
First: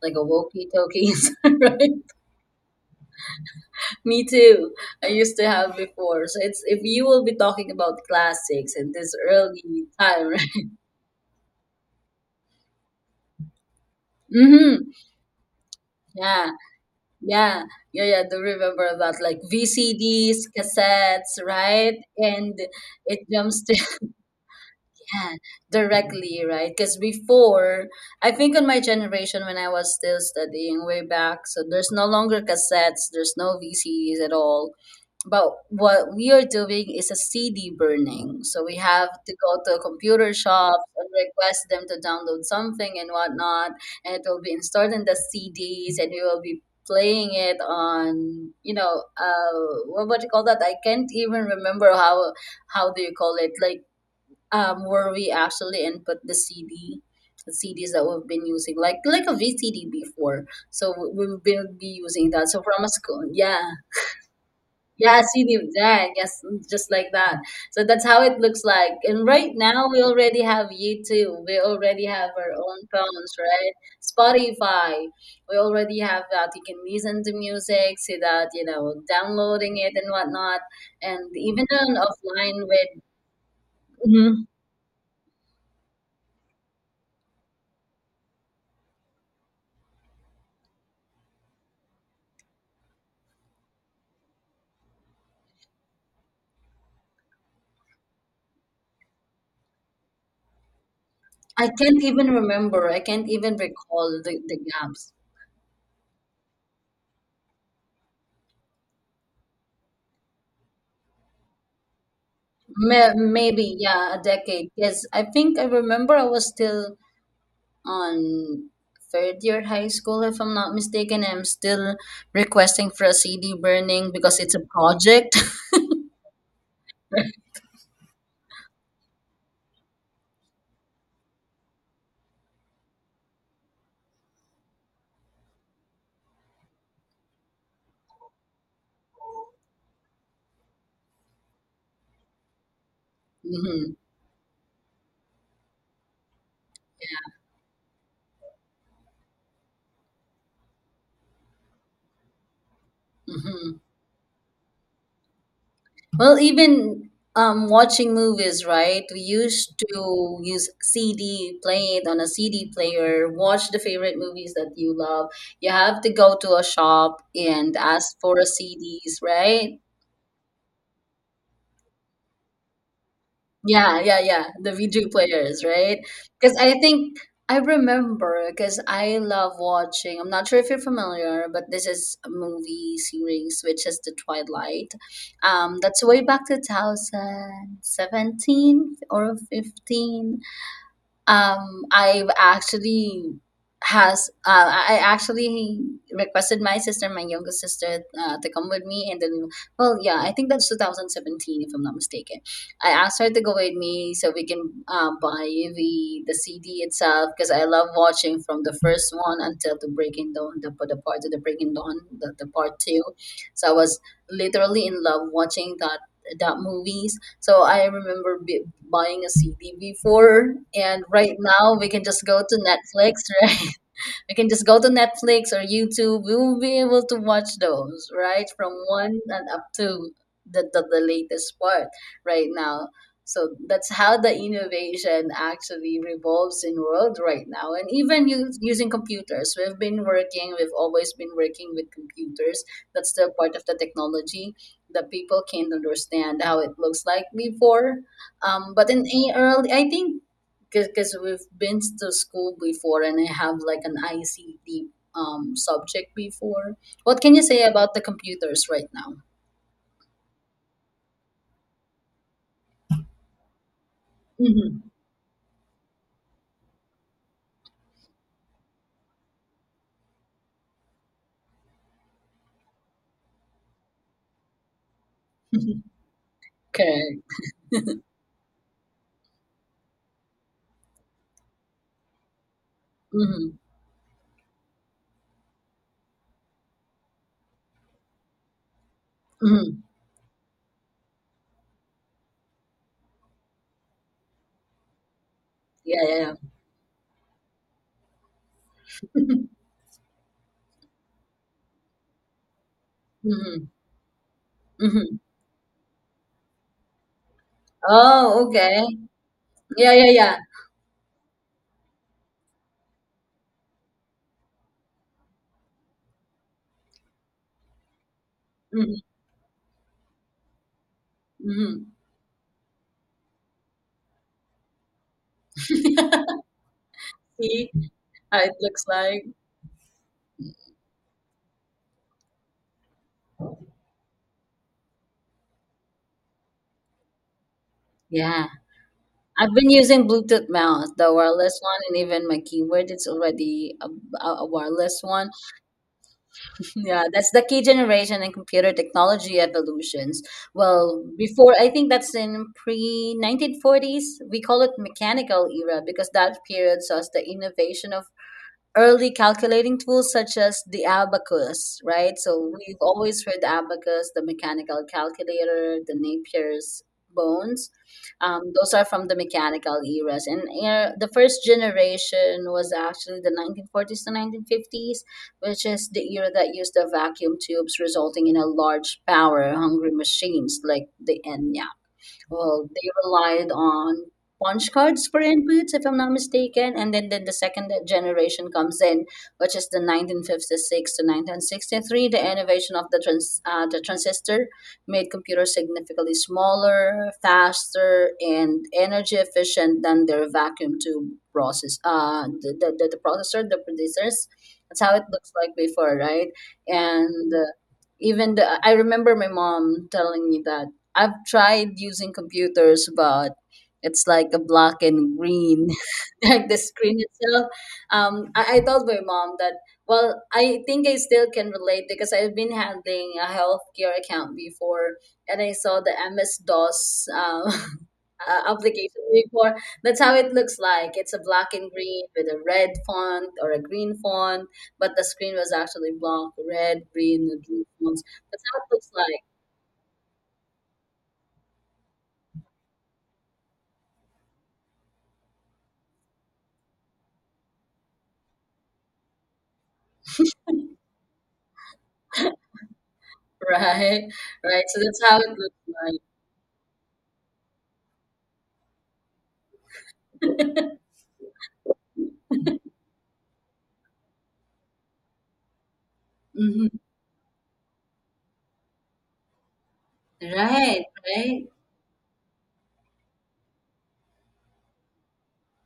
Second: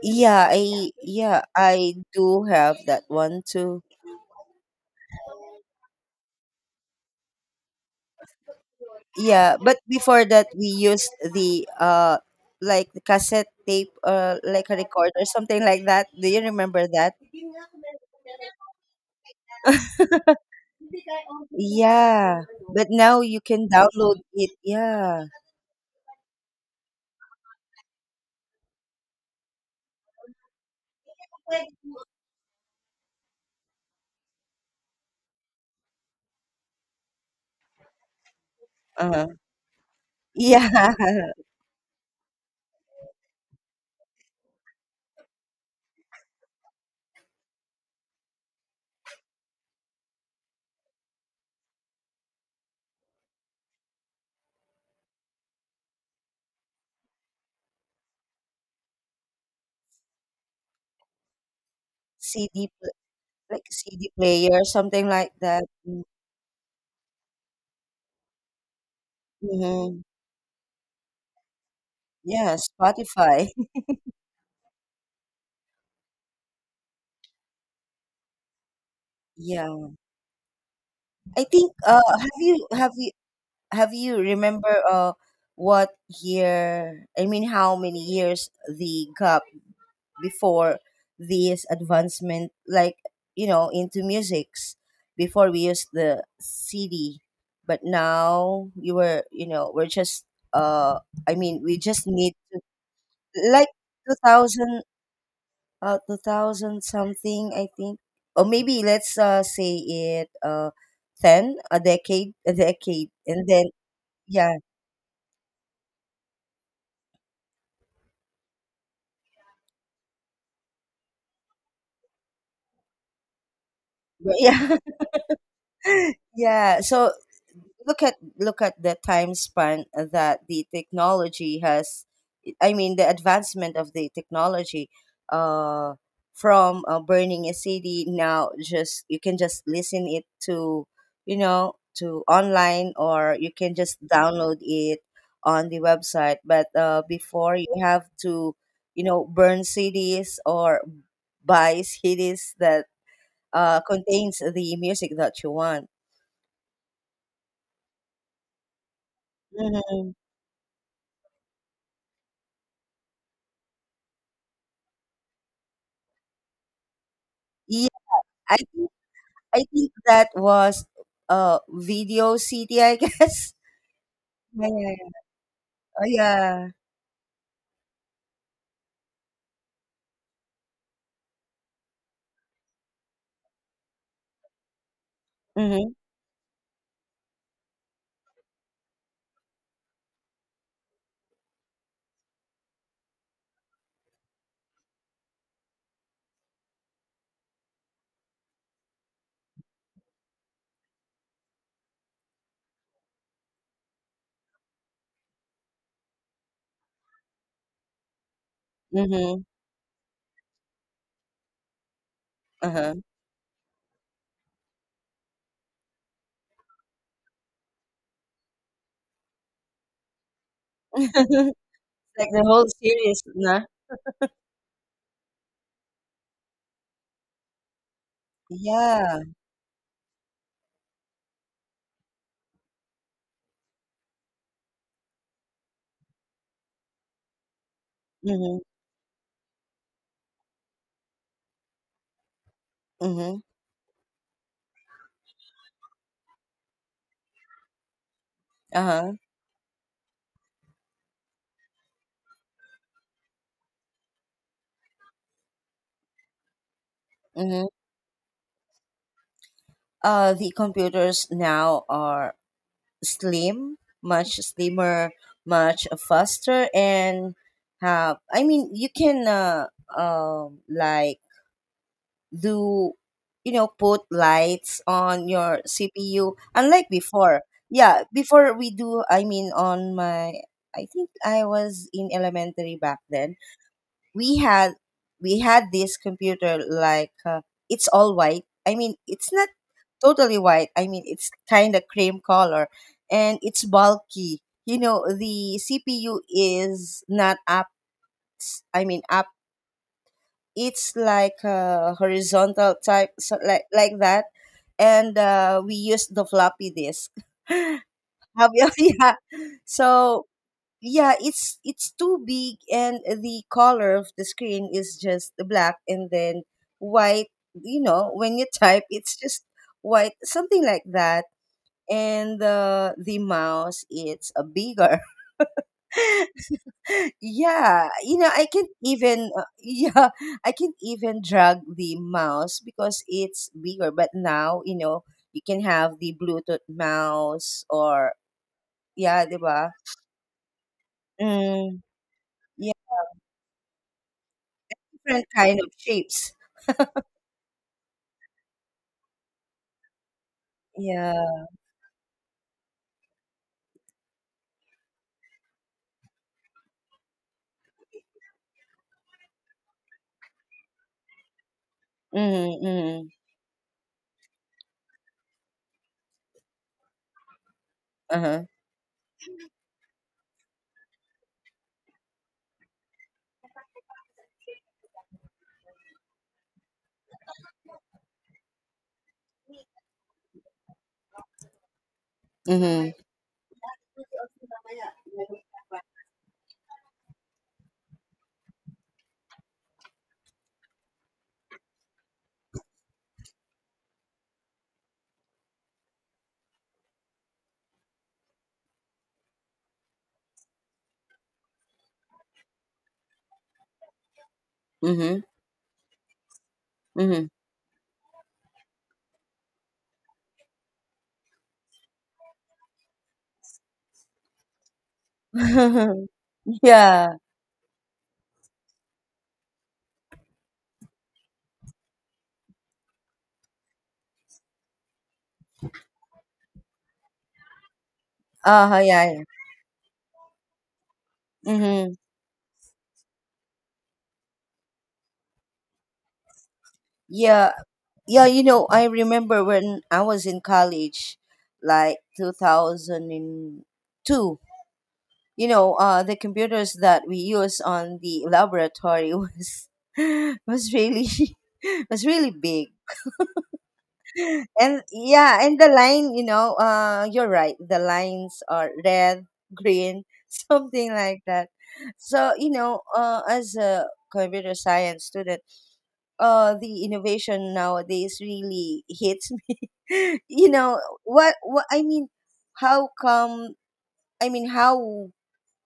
[SPEAKER 2] Like a
[SPEAKER 1] Yeah, I
[SPEAKER 2] walkie-talkies,
[SPEAKER 1] yeah,
[SPEAKER 2] right?
[SPEAKER 1] I do have that one too.
[SPEAKER 2] Me too. I used to have before. So it's if you will be talking about classics in this
[SPEAKER 1] Yeah, but
[SPEAKER 2] early
[SPEAKER 1] before
[SPEAKER 2] time, right?
[SPEAKER 1] that we used the uh like the cassette tape, uh like a
[SPEAKER 2] Mm-hmm.
[SPEAKER 1] recorder, something like that. Do you
[SPEAKER 2] Yeah,
[SPEAKER 1] remember that?
[SPEAKER 2] yeah, yeah, yeah. Do remember that, like V C Ds, cassettes, right?
[SPEAKER 1] Yeah.
[SPEAKER 2] And
[SPEAKER 1] But now
[SPEAKER 2] it
[SPEAKER 1] you
[SPEAKER 2] jumps
[SPEAKER 1] can
[SPEAKER 2] to,
[SPEAKER 1] download it. Yeah.
[SPEAKER 2] yeah, directly, right? Because before, I think on my generation when I was still studying way back, so there's no longer cassettes, there's no V C Ds at all. But what we are doing is a C D burning. So we have
[SPEAKER 1] Uh-huh.
[SPEAKER 2] to go to a computer
[SPEAKER 1] Yeah.
[SPEAKER 2] shop and request them to download something and whatnot, and it will be installed in the C Ds, and we will be playing it on, you know, uh, what, what do you call that? I can't even remember how how do you call it? Like um, where we actually input the C D, the C Ds that we've been using, like like a V C D before. So we will be, be using that.
[SPEAKER 1] C D,
[SPEAKER 2] So from a school, yeah,
[SPEAKER 1] like C D player, something
[SPEAKER 2] yeah,
[SPEAKER 1] like
[SPEAKER 2] C D
[SPEAKER 1] that. Mm.
[SPEAKER 2] deck, yes, just like that. So that's how it looks like. And right now we
[SPEAKER 1] Mm-hmm.
[SPEAKER 2] already have YouTube. We already have our
[SPEAKER 1] Yeah,
[SPEAKER 2] own phones,
[SPEAKER 1] Spotify.
[SPEAKER 2] right? Spotify. We already have that. You can listen to music, see that, you know, downloading
[SPEAKER 1] Yeah.
[SPEAKER 2] it and whatnot, and
[SPEAKER 1] I
[SPEAKER 2] even
[SPEAKER 1] think
[SPEAKER 2] on
[SPEAKER 1] uh have
[SPEAKER 2] offline
[SPEAKER 1] you have
[SPEAKER 2] with.
[SPEAKER 1] you have you
[SPEAKER 2] Mm-hmm.
[SPEAKER 1] remember uh what year, I mean how many years the gap before this advancement, like, you know, into musics, before we used the C D, but now you were, you know, we're just, uh I mean
[SPEAKER 2] I
[SPEAKER 1] we
[SPEAKER 2] can't
[SPEAKER 1] just
[SPEAKER 2] even
[SPEAKER 1] need to,
[SPEAKER 2] remember. I can't even
[SPEAKER 1] like
[SPEAKER 2] recall the, the
[SPEAKER 1] two thousand,
[SPEAKER 2] gaps.
[SPEAKER 1] uh two thousand something, I think, or maybe let's uh say it, uh ten, a decade, a decade
[SPEAKER 2] May,
[SPEAKER 1] and then
[SPEAKER 2] maybe, yeah, a
[SPEAKER 1] yeah.
[SPEAKER 2] decade. Yes, I think I remember I was still on third year high school, if I'm not mistaken. I'm still requesting for a C D burning because it's a
[SPEAKER 1] Yeah.
[SPEAKER 2] project.
[SPEAKER 1] Yeah. So look at look at the time span that the technology has, I mean the advancement of the technology, uh from uh, burning a CD, now just you can just listen it to, you know, to online, or you can
[SPEAKER 2] Hmm.
[SPEAKER 1] just download it on the website. But uh before you have to, you know, burn CDs, or buy CDs that
[SPEAKER 2] Hmm.
[SPEAKER 1] uh contains the music that you want.
[SPEAKER 2] Well, even um, watching movies, right? We used
[SPEAKER 1] Mhm.
[SPEAKER 2] to use C D, play it on a C D player, watch the favorite movies that you love. You have to go to a shop and
[SPEAKER 1] Yeah,
[SPEAKER 2] ask for a
[SPEAKER 1] I think
[SPEAKER 2] C Ds,
[SPEAKER 1] I
[SPEAKER 2] right?
[SPEAKER 1] think that was uh Video City, I guess.
[SPEAKER 2] Yeah, yeah, yeah.
[SPEAKER 1] Yeah,
[SPEAKER 2] The
[SPEAKER 1] yeah,
[SPEAKER 2] video
[SPEAKER 1] yeah.
[SPEAKER 2] players, right?
[SPEAKER 1] Oh
[SPEAKER 2] Because
[SPEAKER 1] yeah.
[SPEAKER 2] I think I remember because I love watching. I'm not sure if you're familiar, but this is a movie series which is The Twilight. Um,
[SPEAKER 1] Mm-hmm.
[SPEAKER 2] that's way back two thousand seventeen or fifteen, um i've actually has uh, i actually requested my sister, my younger sister, uh, to come with me, and then, well, yeah, I think that's two thousand seventeen if I'm not mistaken. I asked her to go with me so we can uh, buy the the CD itself because I love watching from the first one
[SPEAKER 1] Mm-hmm.
[SPEAKER 2] until the breaking dawn, the, the part, the breaking dawn, the, the part
[SPEAKER 1] Uh-huh.
[SPEAKER 2] two. So I was literally in love watching that that movie. So I remember b- buying a C D before, and right now we can just
[SPEAKER 1] Like
[SPEAKER 2] go
[SPEAKER 1] the
[SPEAKER 2] to
[SPEAKER 1] whole
[SPEAKER 2] Netflix,
[SPEAKER 1] series, nah?
[SPEAKER 2] we can just go to Netflix or YouTube. We will be able to watch those, right? From
[SPEAKER 1] Yeah.
[SPEAKER 2] one and up to the, the, the latest part right now. So that's how the innovation actually revolves in world right now. And even u-
[SPEAKER 1] Mm-hmm.
[SPEAKER 2] using computers, we've been working, we've always been working with computers. That's still
[SPEAKER 1] Mm-hmm.
[SPEAKER 2] part of the technology that people can't understand how it looks like before. Um, but in
[SPEAKER 1] Uh-huh.
[SPEAKER 2] a- early, I think because we've been to school before and I have like an I C T um, subject before. What can you say
[SPEAKER 1] Mm-hmm.
[SPEAKER 2] about the computers right now?
[SPEAKER 1] Uh, the computers now are slim, much
[SPEAKER 2] Mm-hmm.
[SPEAKER 1] slimmer, much faster, and have. I mean, you can, uh um like, do you know, put lights on your C P U, unlike
[SPEAKER 2] Okay.
[SPEAKER 1] before. Yeah, before we do, I mean, on my, I think I was in elementary back then.
[SPEAKER 2] Mm-hmm.
[SPEAKER 1] we had we had this computer like, uh, it's all white. I mean, it's not
[SPEAKER 2] Mm-hmm.
[SPEAKER 1] totally white, I mean it's kind of cream color, and it's bulky. You know, the
[SPEAKER 2] Yeah, yeah,
[SPEAKER 1] C P U
[SPEAKER 2] yeah.
[SPEAKER 1] is not up, I mean up, it's like a horizontal type, so like
[SPEAKER 2] Mm-hmm.
[SPEAKER 1] like that.
[SPEAKER 2] Mm-hmm.
[SPEAKER 1] And uh, we use the floppy disk.
[SPEAKER 2] Oh,
[SPEAKER 1] Have you?
[SPEAKER 2] okay.
[SPEAKER 1] Yeah,
[SPEAKER 2] Yeah, yeah,
[SPEAKER 1] so
[SPEAKER 2] yeah.
[SPEAKER 1] yeah, it's it's too big, and the color of the screen is just black and then white. You know, when you type
[SPEAKER 2] Mm-hmm.
[SPEAKER 1] it's just white, something like that.
[SPEAKER 2] Mm-hmm.
[SPEAKER 1] And uh, the mouse, it's a bigger.
[SPEAKER 2] See
[SPEAKER 1] Yeah, you know,
[SPEAKER 2] how
[SPEAKER 1] I
[SPEAKER 2] it
[SPEAKER 1] can
[SPEAKER 2] looks like.
[SPEAKER 1] even, uh, yeah, I can even drag the mouse because it's bigger. But now, you know, you can have the Bluetooth mouse, or
[SPEAKER 2] Yeah.
[SPEAKER 1] yeah,
[SPEAKER 2] I've been
[SPEAKER 1] diba?
[SPEAKER 2] using Bluetooth mouse, the wireless
[SPEAKER 1] Mm,
[SPEAKER 2] one, and even my
[SPEAKER 1] yeah,
[SPEAKER 2] keyboard. It's already a, a a wireless
[SPEAKER 1] different
[SPEAKER 2] one.
[SPEAKER 1] kind of shapes.
[SPEAKER 2] Yeah, that's the key generation and computer technology evolutions. Well,
[SPEAKER 1] Yeah.
[SPEAKER 2] before I think that's in pre nineteen forties, we call it mechanical era because that period saw the innovation of early calculating tools such as the abacus, right? So
[SPEAKER 1] Mm.
[SPEAKER 2] we've
[SPEAKER 1] Mm.
[SPEAKER 2] always heard the abacus, the mechanical calculator, the Napier's bones. Um,
[SPEAKER 1] Uh-huh.
[SPEAKER 2] those are from the mechanical eras. And uh, the first generation was actually the nineteen forties to nineteen fifties, which is the era that used the vacuum tubes, resulting in a large power hungry machines like the Enya. Well, they
[SPEAKER 1] Mhm.
[SPEAKER 2] relied on punch cards for inputs, if I'm not mistaken. And then, then the second generation comes in, which is the nineteen fifty-six to nineteen sixty-three. The innovation of the, trans, uh, the transistor made computers significantly smaller, faster, and energy efficient than their vacuum tube process. Uh, the, the, the the processor, the producers. That's how it
[SPEAKER 1] Mhm.
[SPEAKER 2] looks like before, right?
[SPEAKER 1] Mhm.
[SPEAKER 2] And uh, even the, I remember my mom telling me that I've tried using computers, but it's like a black and green, like the screen
[SPEAKER 1] Yeah.
[SPEAKER 2] itself. Um, I, I told my mom that, well, I think I still can relate because I've been handling a healthcare account before and I saw the M S DOS um, uh,
[SPEAKER 1] Uh-huh,
[SPEAKER 2] application
[SPEAKER 1] yeah, yeah.
[SPEAKER 2] before. That's how it looks like. It's a black and
[SPEAKER 1] Mhm.
[SPEAKER 2] green with a red font or a green font, but the screen was actually black, red, green, and
[SPEAKER 1] Yeah.
[SPEAKER 2] blue fonts.
[SPEAKER 1] Yeah, you
[SPEAKER 2] That's how
[SPEAKER 1] know,
[SPEAKER 2] it
[SPEAKER 1] I
[SPEAKER 2] looks like.
[SPEAKER 1] remember when I was in college, like two thousand two, you know, uh, the computers that we use on the laboratory was was really was really big.
[SPEAKER 2] Right, right. So
[SPEAKER 1] And
[SPEAKER 2] that's how it
[SPEAKER 1] yeah,
[SPEAKER 2] looks
[SPEAKER 1] and the
[SPEAKER 2] like.
[SPEAKER 1] line, you know, uh, you're right. The lines are red, green, something like that. So, you know, uh, as a computer science student, uh
[SPEAKER 2] Mhm.
[SPEAKER 1] the innovation nowadays really hits me. You know
[SPEAKER 2] Right,
[SPEAKER 1] what
[SPEAKER 2] right.
[SPEAKER 1] what I mean? How come, I mean how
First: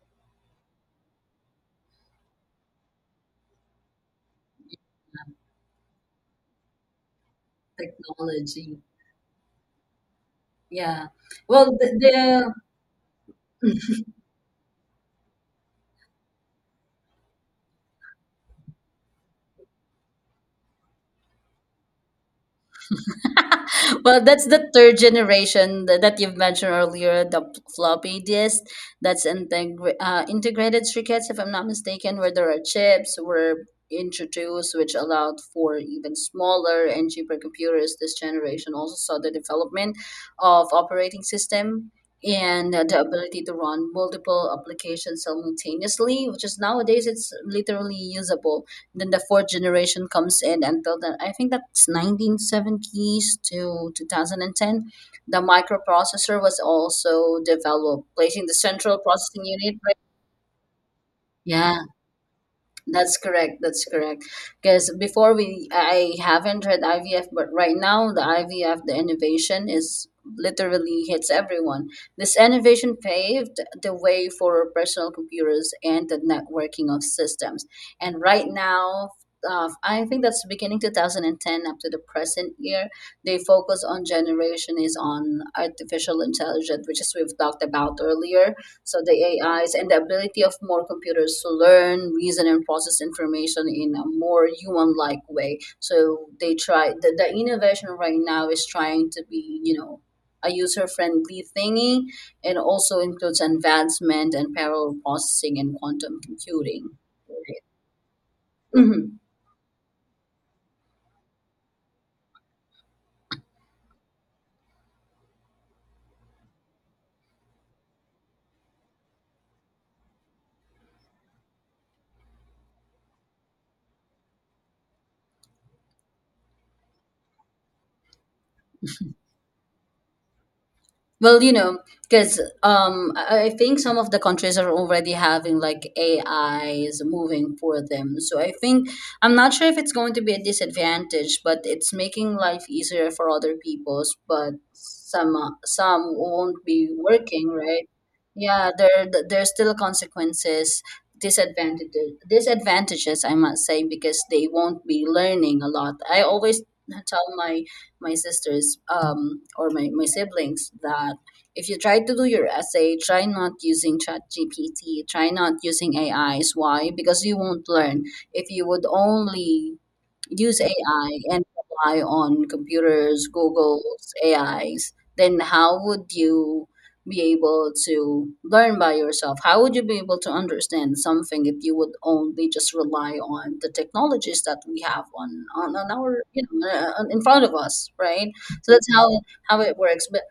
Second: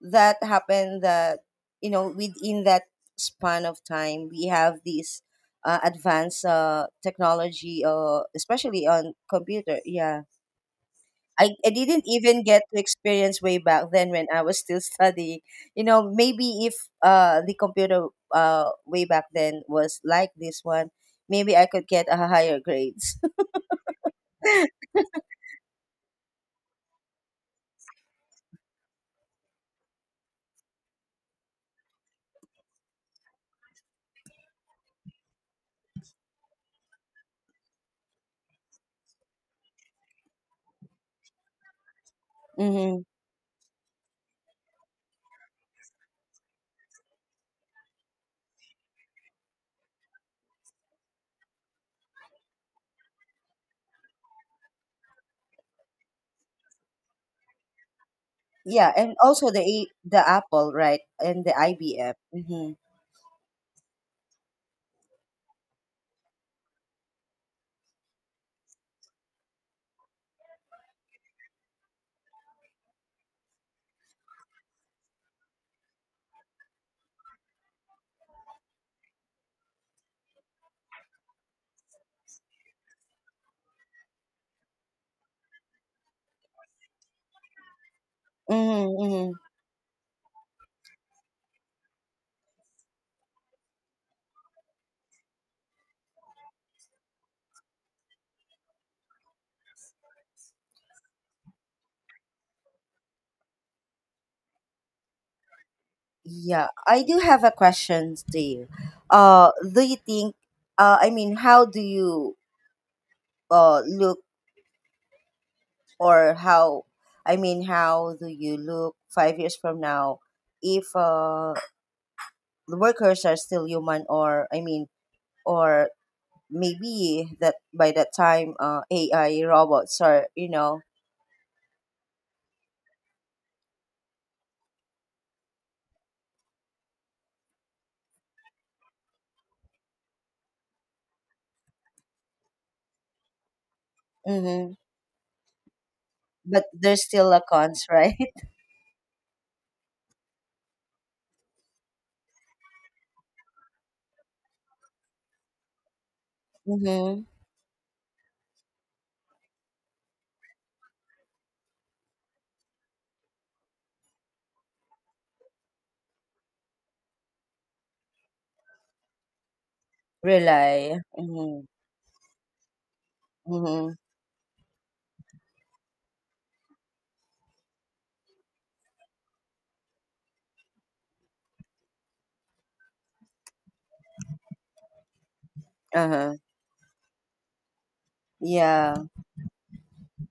[SPEAKER 1] that happened, that you know within that span of time we have this, uh, advanced uh technology, uh
[SPEAKER 2] Technology.
[SPEAKER 1] especially on computer. Yeah.
[SPEAKER 2] Yeah.
[SPEAKER 1] I,
[SPEAKER 2] Well,
[SPEAKER 1] I
[SPEAKER 2] the,
[SPEAKER 1] didn't even
[SPEAKER 2] the
[SPEAKER 1] get to experience way back then when I was still studying. You know, maybe if uh the computer uh way back then was like this one, maybe I could get a higher grades.
[SPEAKER 2] well, that's the third generation tha- that you've mentioned earlier, the p- floppy disk. That's integra- uh, integrated circuits, if I'm not mistaken, where there are chips were introduced, which allowed for even smaller and cheaper computers. This generation also saw the development of operating system and uh, the
[SPEAKER 1] Mm-hmm.
[SPEAKER 2] ability to run multiple applications simultaneously, which is nowadays it's literally usable. Then the fourth generation comes in. Until then, I think that's nineteen seventies to twenty ten. The microprocessor was also developed, placing the
[SPEAKER 1] Yeah,
[SPEAKER 2] central
[SPEAKER 1] and
[SPEAKER 2] processing
[SPEAKER 1] also the
[SPEAKER 2] unit,
[SPEAKER 1] A-
[SPEAKER 2] right?
[SPEAKER 1] the Apple, right? And the
[SPEAKER 2] Yeah,
[SPEAKER 1] I B M. Mm-hmm.
[SPEAKER 2] that's correct. That's correct. Because before we, I haven't read I V F, but right now the I V F, the innovation is literally hits everyone. This innovation paved the way for personal computers and the networking of systems. And right now, uh, I think that's beginning two thousand ten up to the present year. They focus on generation is on artificial intelligence, which is we've talked about earlier,
[SPEAKER 1] Mm-hmm,
[SPEAKER 2] so the
[SPEAKER 1] mm-hmm.
[SPEAKER 2] A Is and the ability of more computers to learn, reason, and process information in a more human-like way. So they try the, the innovation right now is trying to be, you know, a user-friendly thingy, and also includes advancement and parallel processing and quantum
[SPEAKER 1] Yeah,
[SPEAKER 2] computing.
[SPEAKER 1] I do have a question to you.
[SPEAKER 2] Mhm.
[SPEAKER 1] Uh, do you think, uh, I mean, how do you uh look, or how, I mean how do you look five years from now, if uh, the workers are still human, or I mean, or maybe that by that time uh, AI robots are, you know.
[SPEAKER 2] Well, you know, because um, I I think some of the countries are already having like A Is moving for them. So I think I'm not sure if it's going to be a disadvantage, but it's making life easier for other peoples. But
[SPEAKER 1] Mm-hmm.
[SPEAKER 2] some uh, some won't
[SPEAKER 1] But
[SPEAKER 2] be
[SPEAKER 1] there's still a
[SPEAKER 2] working,
[SPEAKER 1] cons,
[SPEAKER 2] right?
[SPEAKER 1] right?
[SPEAKER 2] Yeah, there th- there's still consequences, disadvantages, disadvantages I must say, because they won't be learning a lot. I always tell
[SPEAKER 1] Mm-hmm.
[SPEAKER 2] my my sisters um, or my, my siblings that if you try to do your essay, try not using Chat G P T, try not using A Is. Why? Because you won't learn. If you would only use
[SPEAKER 1] Rely.
[SPEAKER 2] A I and
[SPEAKER 1] Mm-hmm.
[SPEAKER 2] rely on computers,
[SPEAKER 1] Mm-hmm.
[SPEAKER 2] Google's A Is, then how would you be able to learn by yourself? How would you be able to understand something if you would only just rely on the technologies that we have on on, on our
[SPEAKER 1] Uh-huh.
[SPEAKER 2] you know uh, on- in front of us, right? So that's
[SPEAKER 1] Yeah,
[SPEAKER 2] how how it works. But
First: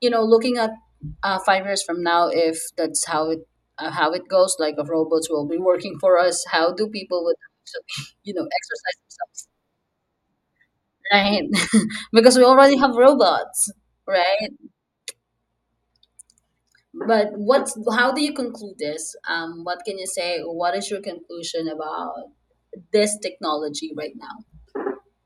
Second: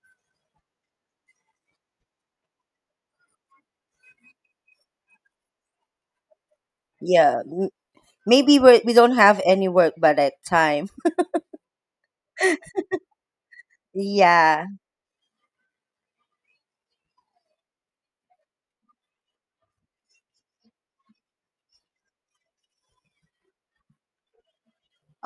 [SPEAKER 2] you know, looking at uh, five years from now, if that's how it uh, how it goes, like robots will be working for us. How do people would
[SPEAKER 1] yeah. M-
[SPEAKER 2] actually, you know,
[SPEAKER 1] maybe we're, we we
[SPEAKER 2] exercise
[SPEAKER 1] do not have
[SPEAKER 2] themselves?
[SPEAKER 1] any work by that time.
[SPEAKER 2] Right? Because we already have robots, right?
[SPEAKER 1] Yeah,
[SPEAKER 2] But what? How do you conclude this? Um, what can you say? What is your conclusion about this technology right now?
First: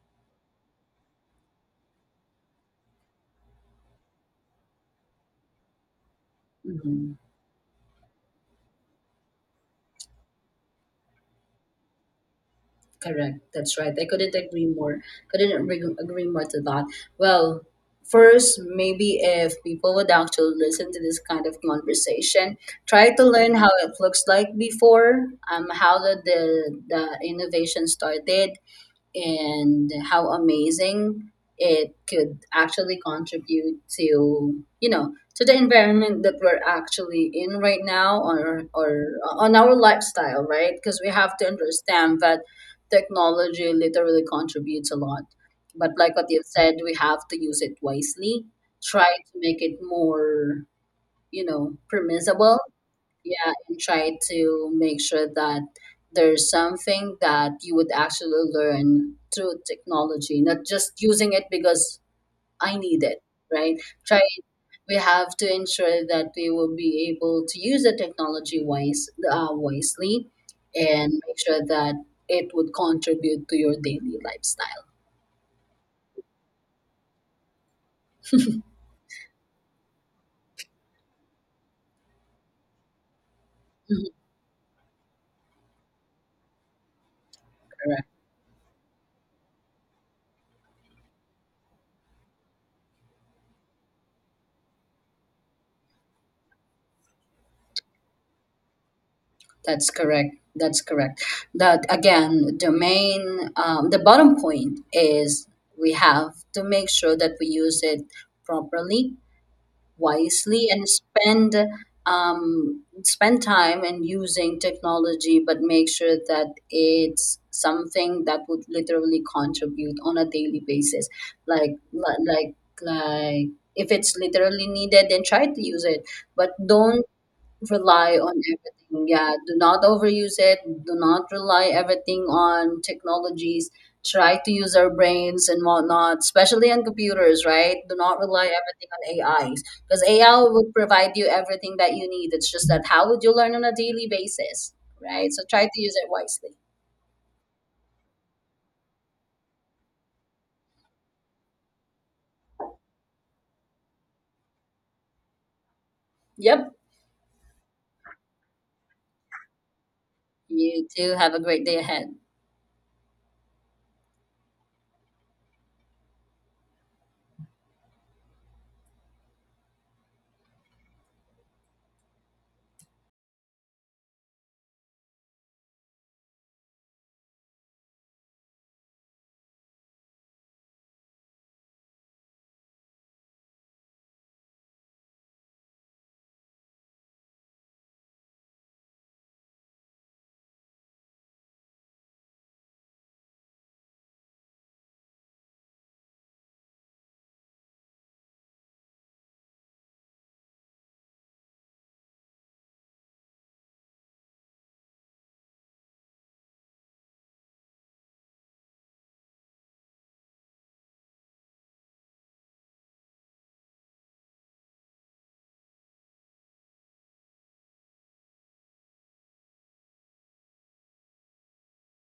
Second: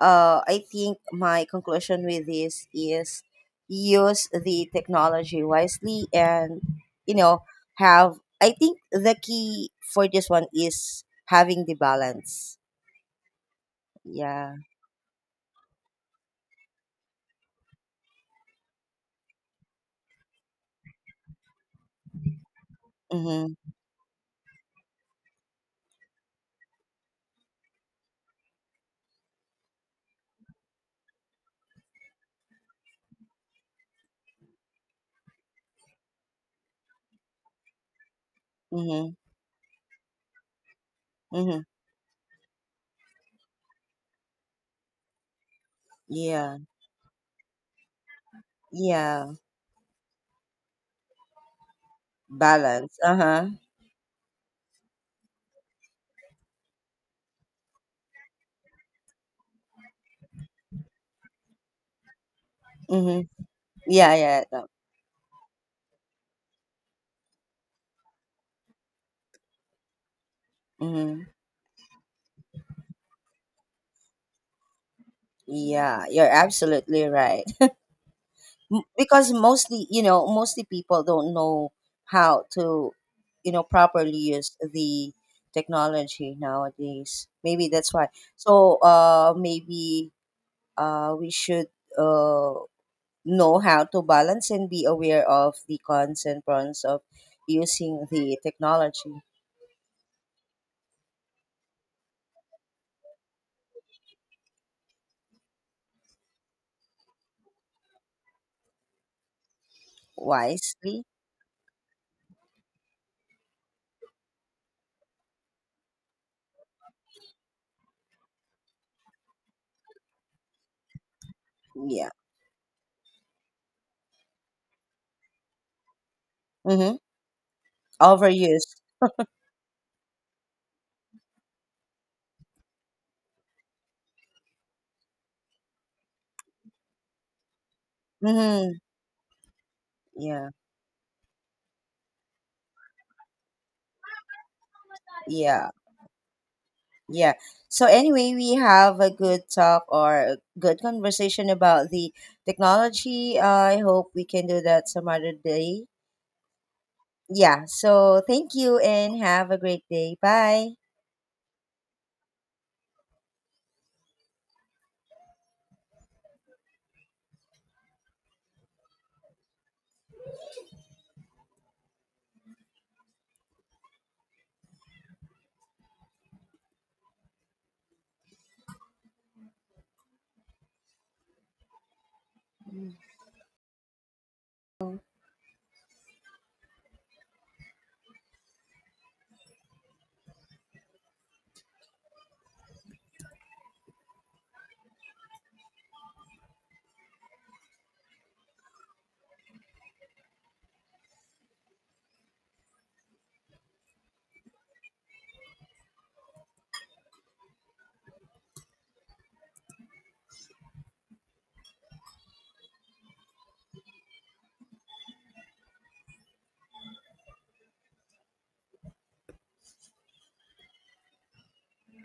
[SPEAKER 1] uh, I think my conclusion with this is use the technology wisely, and you
[SPEAKER 2] Hmm.
[SPEAKER 1] know, have, I think the key for this one is having the balance.
[SPEAKER 2] Correct. That's right. I couldn't
[SPEAKER 1] Yeah.
[SPEAKER 2] agree more. Couldn't agree, agree more to that. Well, first, maybe if people would actually listen to this kind of conversation, try to learn
[SPEAKER 1] Mhm.
[SPEAKER 2] how it looks like before, um, how the, the the innovation started, and how amazing it could actually contribute to, you know, to the environment that we're actually in right now, or or
[SPEAKER 1] Mhm.
[SPEAKER 2] on our lifestyle, right? Because we have to
[SPEAKER 1] Mhm.
[SPEAKER 2] understand that technology literally contributes a lot, but like what you've
[SPEAKER 1] Yeah.
[SPEAKER 2] said, we have to use it wisely. Try to
[SPEAKER 1] Yeah.
[SPEAKER 2] make it more, you know, permissible.
[SPEAKER 1] Balance. Uh-huh.
[SPEAKER 2] Yeah, and try to make sure that there's something that you would actually learn through technology, not just using it because I need it,
[SPEAKER 1] Mhm.
[SPEAKER 2] right?
[SPEAKER 1] Yeah,
[SPEAKER 2] try
[SPEAKER 1] yeah. No.
[SPEAKER 2] we have to ensure that we will be able to use the technology wise uh, wisely and
[SPEAKER 1] Mhm.
[SPEAKER 2] make sure that it would contribute to your daily lifestyle.
[SPEAKER 1] Yeah, you're absolutely right. M- because, mostly, you know, mostly people don't know how to, you know,
[SPEAKER 2] Mhm.
[SPEAKER 1] properly use the technology nowadays. Maybe that's why. So uh maybe uh we should uh know how to balance, and be aware of the cons and pros of using the technology.
[SPEAKER 2] That's correct. That's correct. That again, the main, um, the bottom point is we have to make sure that we use it properly, wisely, and
[SPEAKER 1] Wisely.
[SPEAKER 2] spend um, spend time in using technology, but make sure that it's something that would literally contribute on a daily basis. Like,
[SPEAKER 1] Yeah.
[SPEAKER 2] li- like, like, if it's literally needed, then try to use it, but
[SPEAKER 1] Mm-hmm.
[SPEAKER 2] don't rely on
[SPEAKER 1] Overuse.
[SPEAKER 2] everything. Yeah, do not overuse it. Do not rely everything on technologies. Try to use our brains and whatnot, especially on computers, right? Do not rely
[SPEAKER 1] Mm-hmm.
[SPEAKER 2] everything on A Is because A I
[SPEAKER 1] Yeah,
[SPEAKER 2] would provide you everything that you need. It's just that how would you learn on a daily basis, right? So try
[SPEAKER 1] yeah.
[SPEAKER 2] to use it wisely.
[SPEAKER 1] Yeah. So anyway, we have a good talk, or a good conversation, about the technology. I hope we can do that some other day.
[SPEAKER 2] Yep.
[SPEAKER 1] Yeah. So thank you, and have a great day. Bye.
[SPEAKER 2] You too. Have a great day ahead.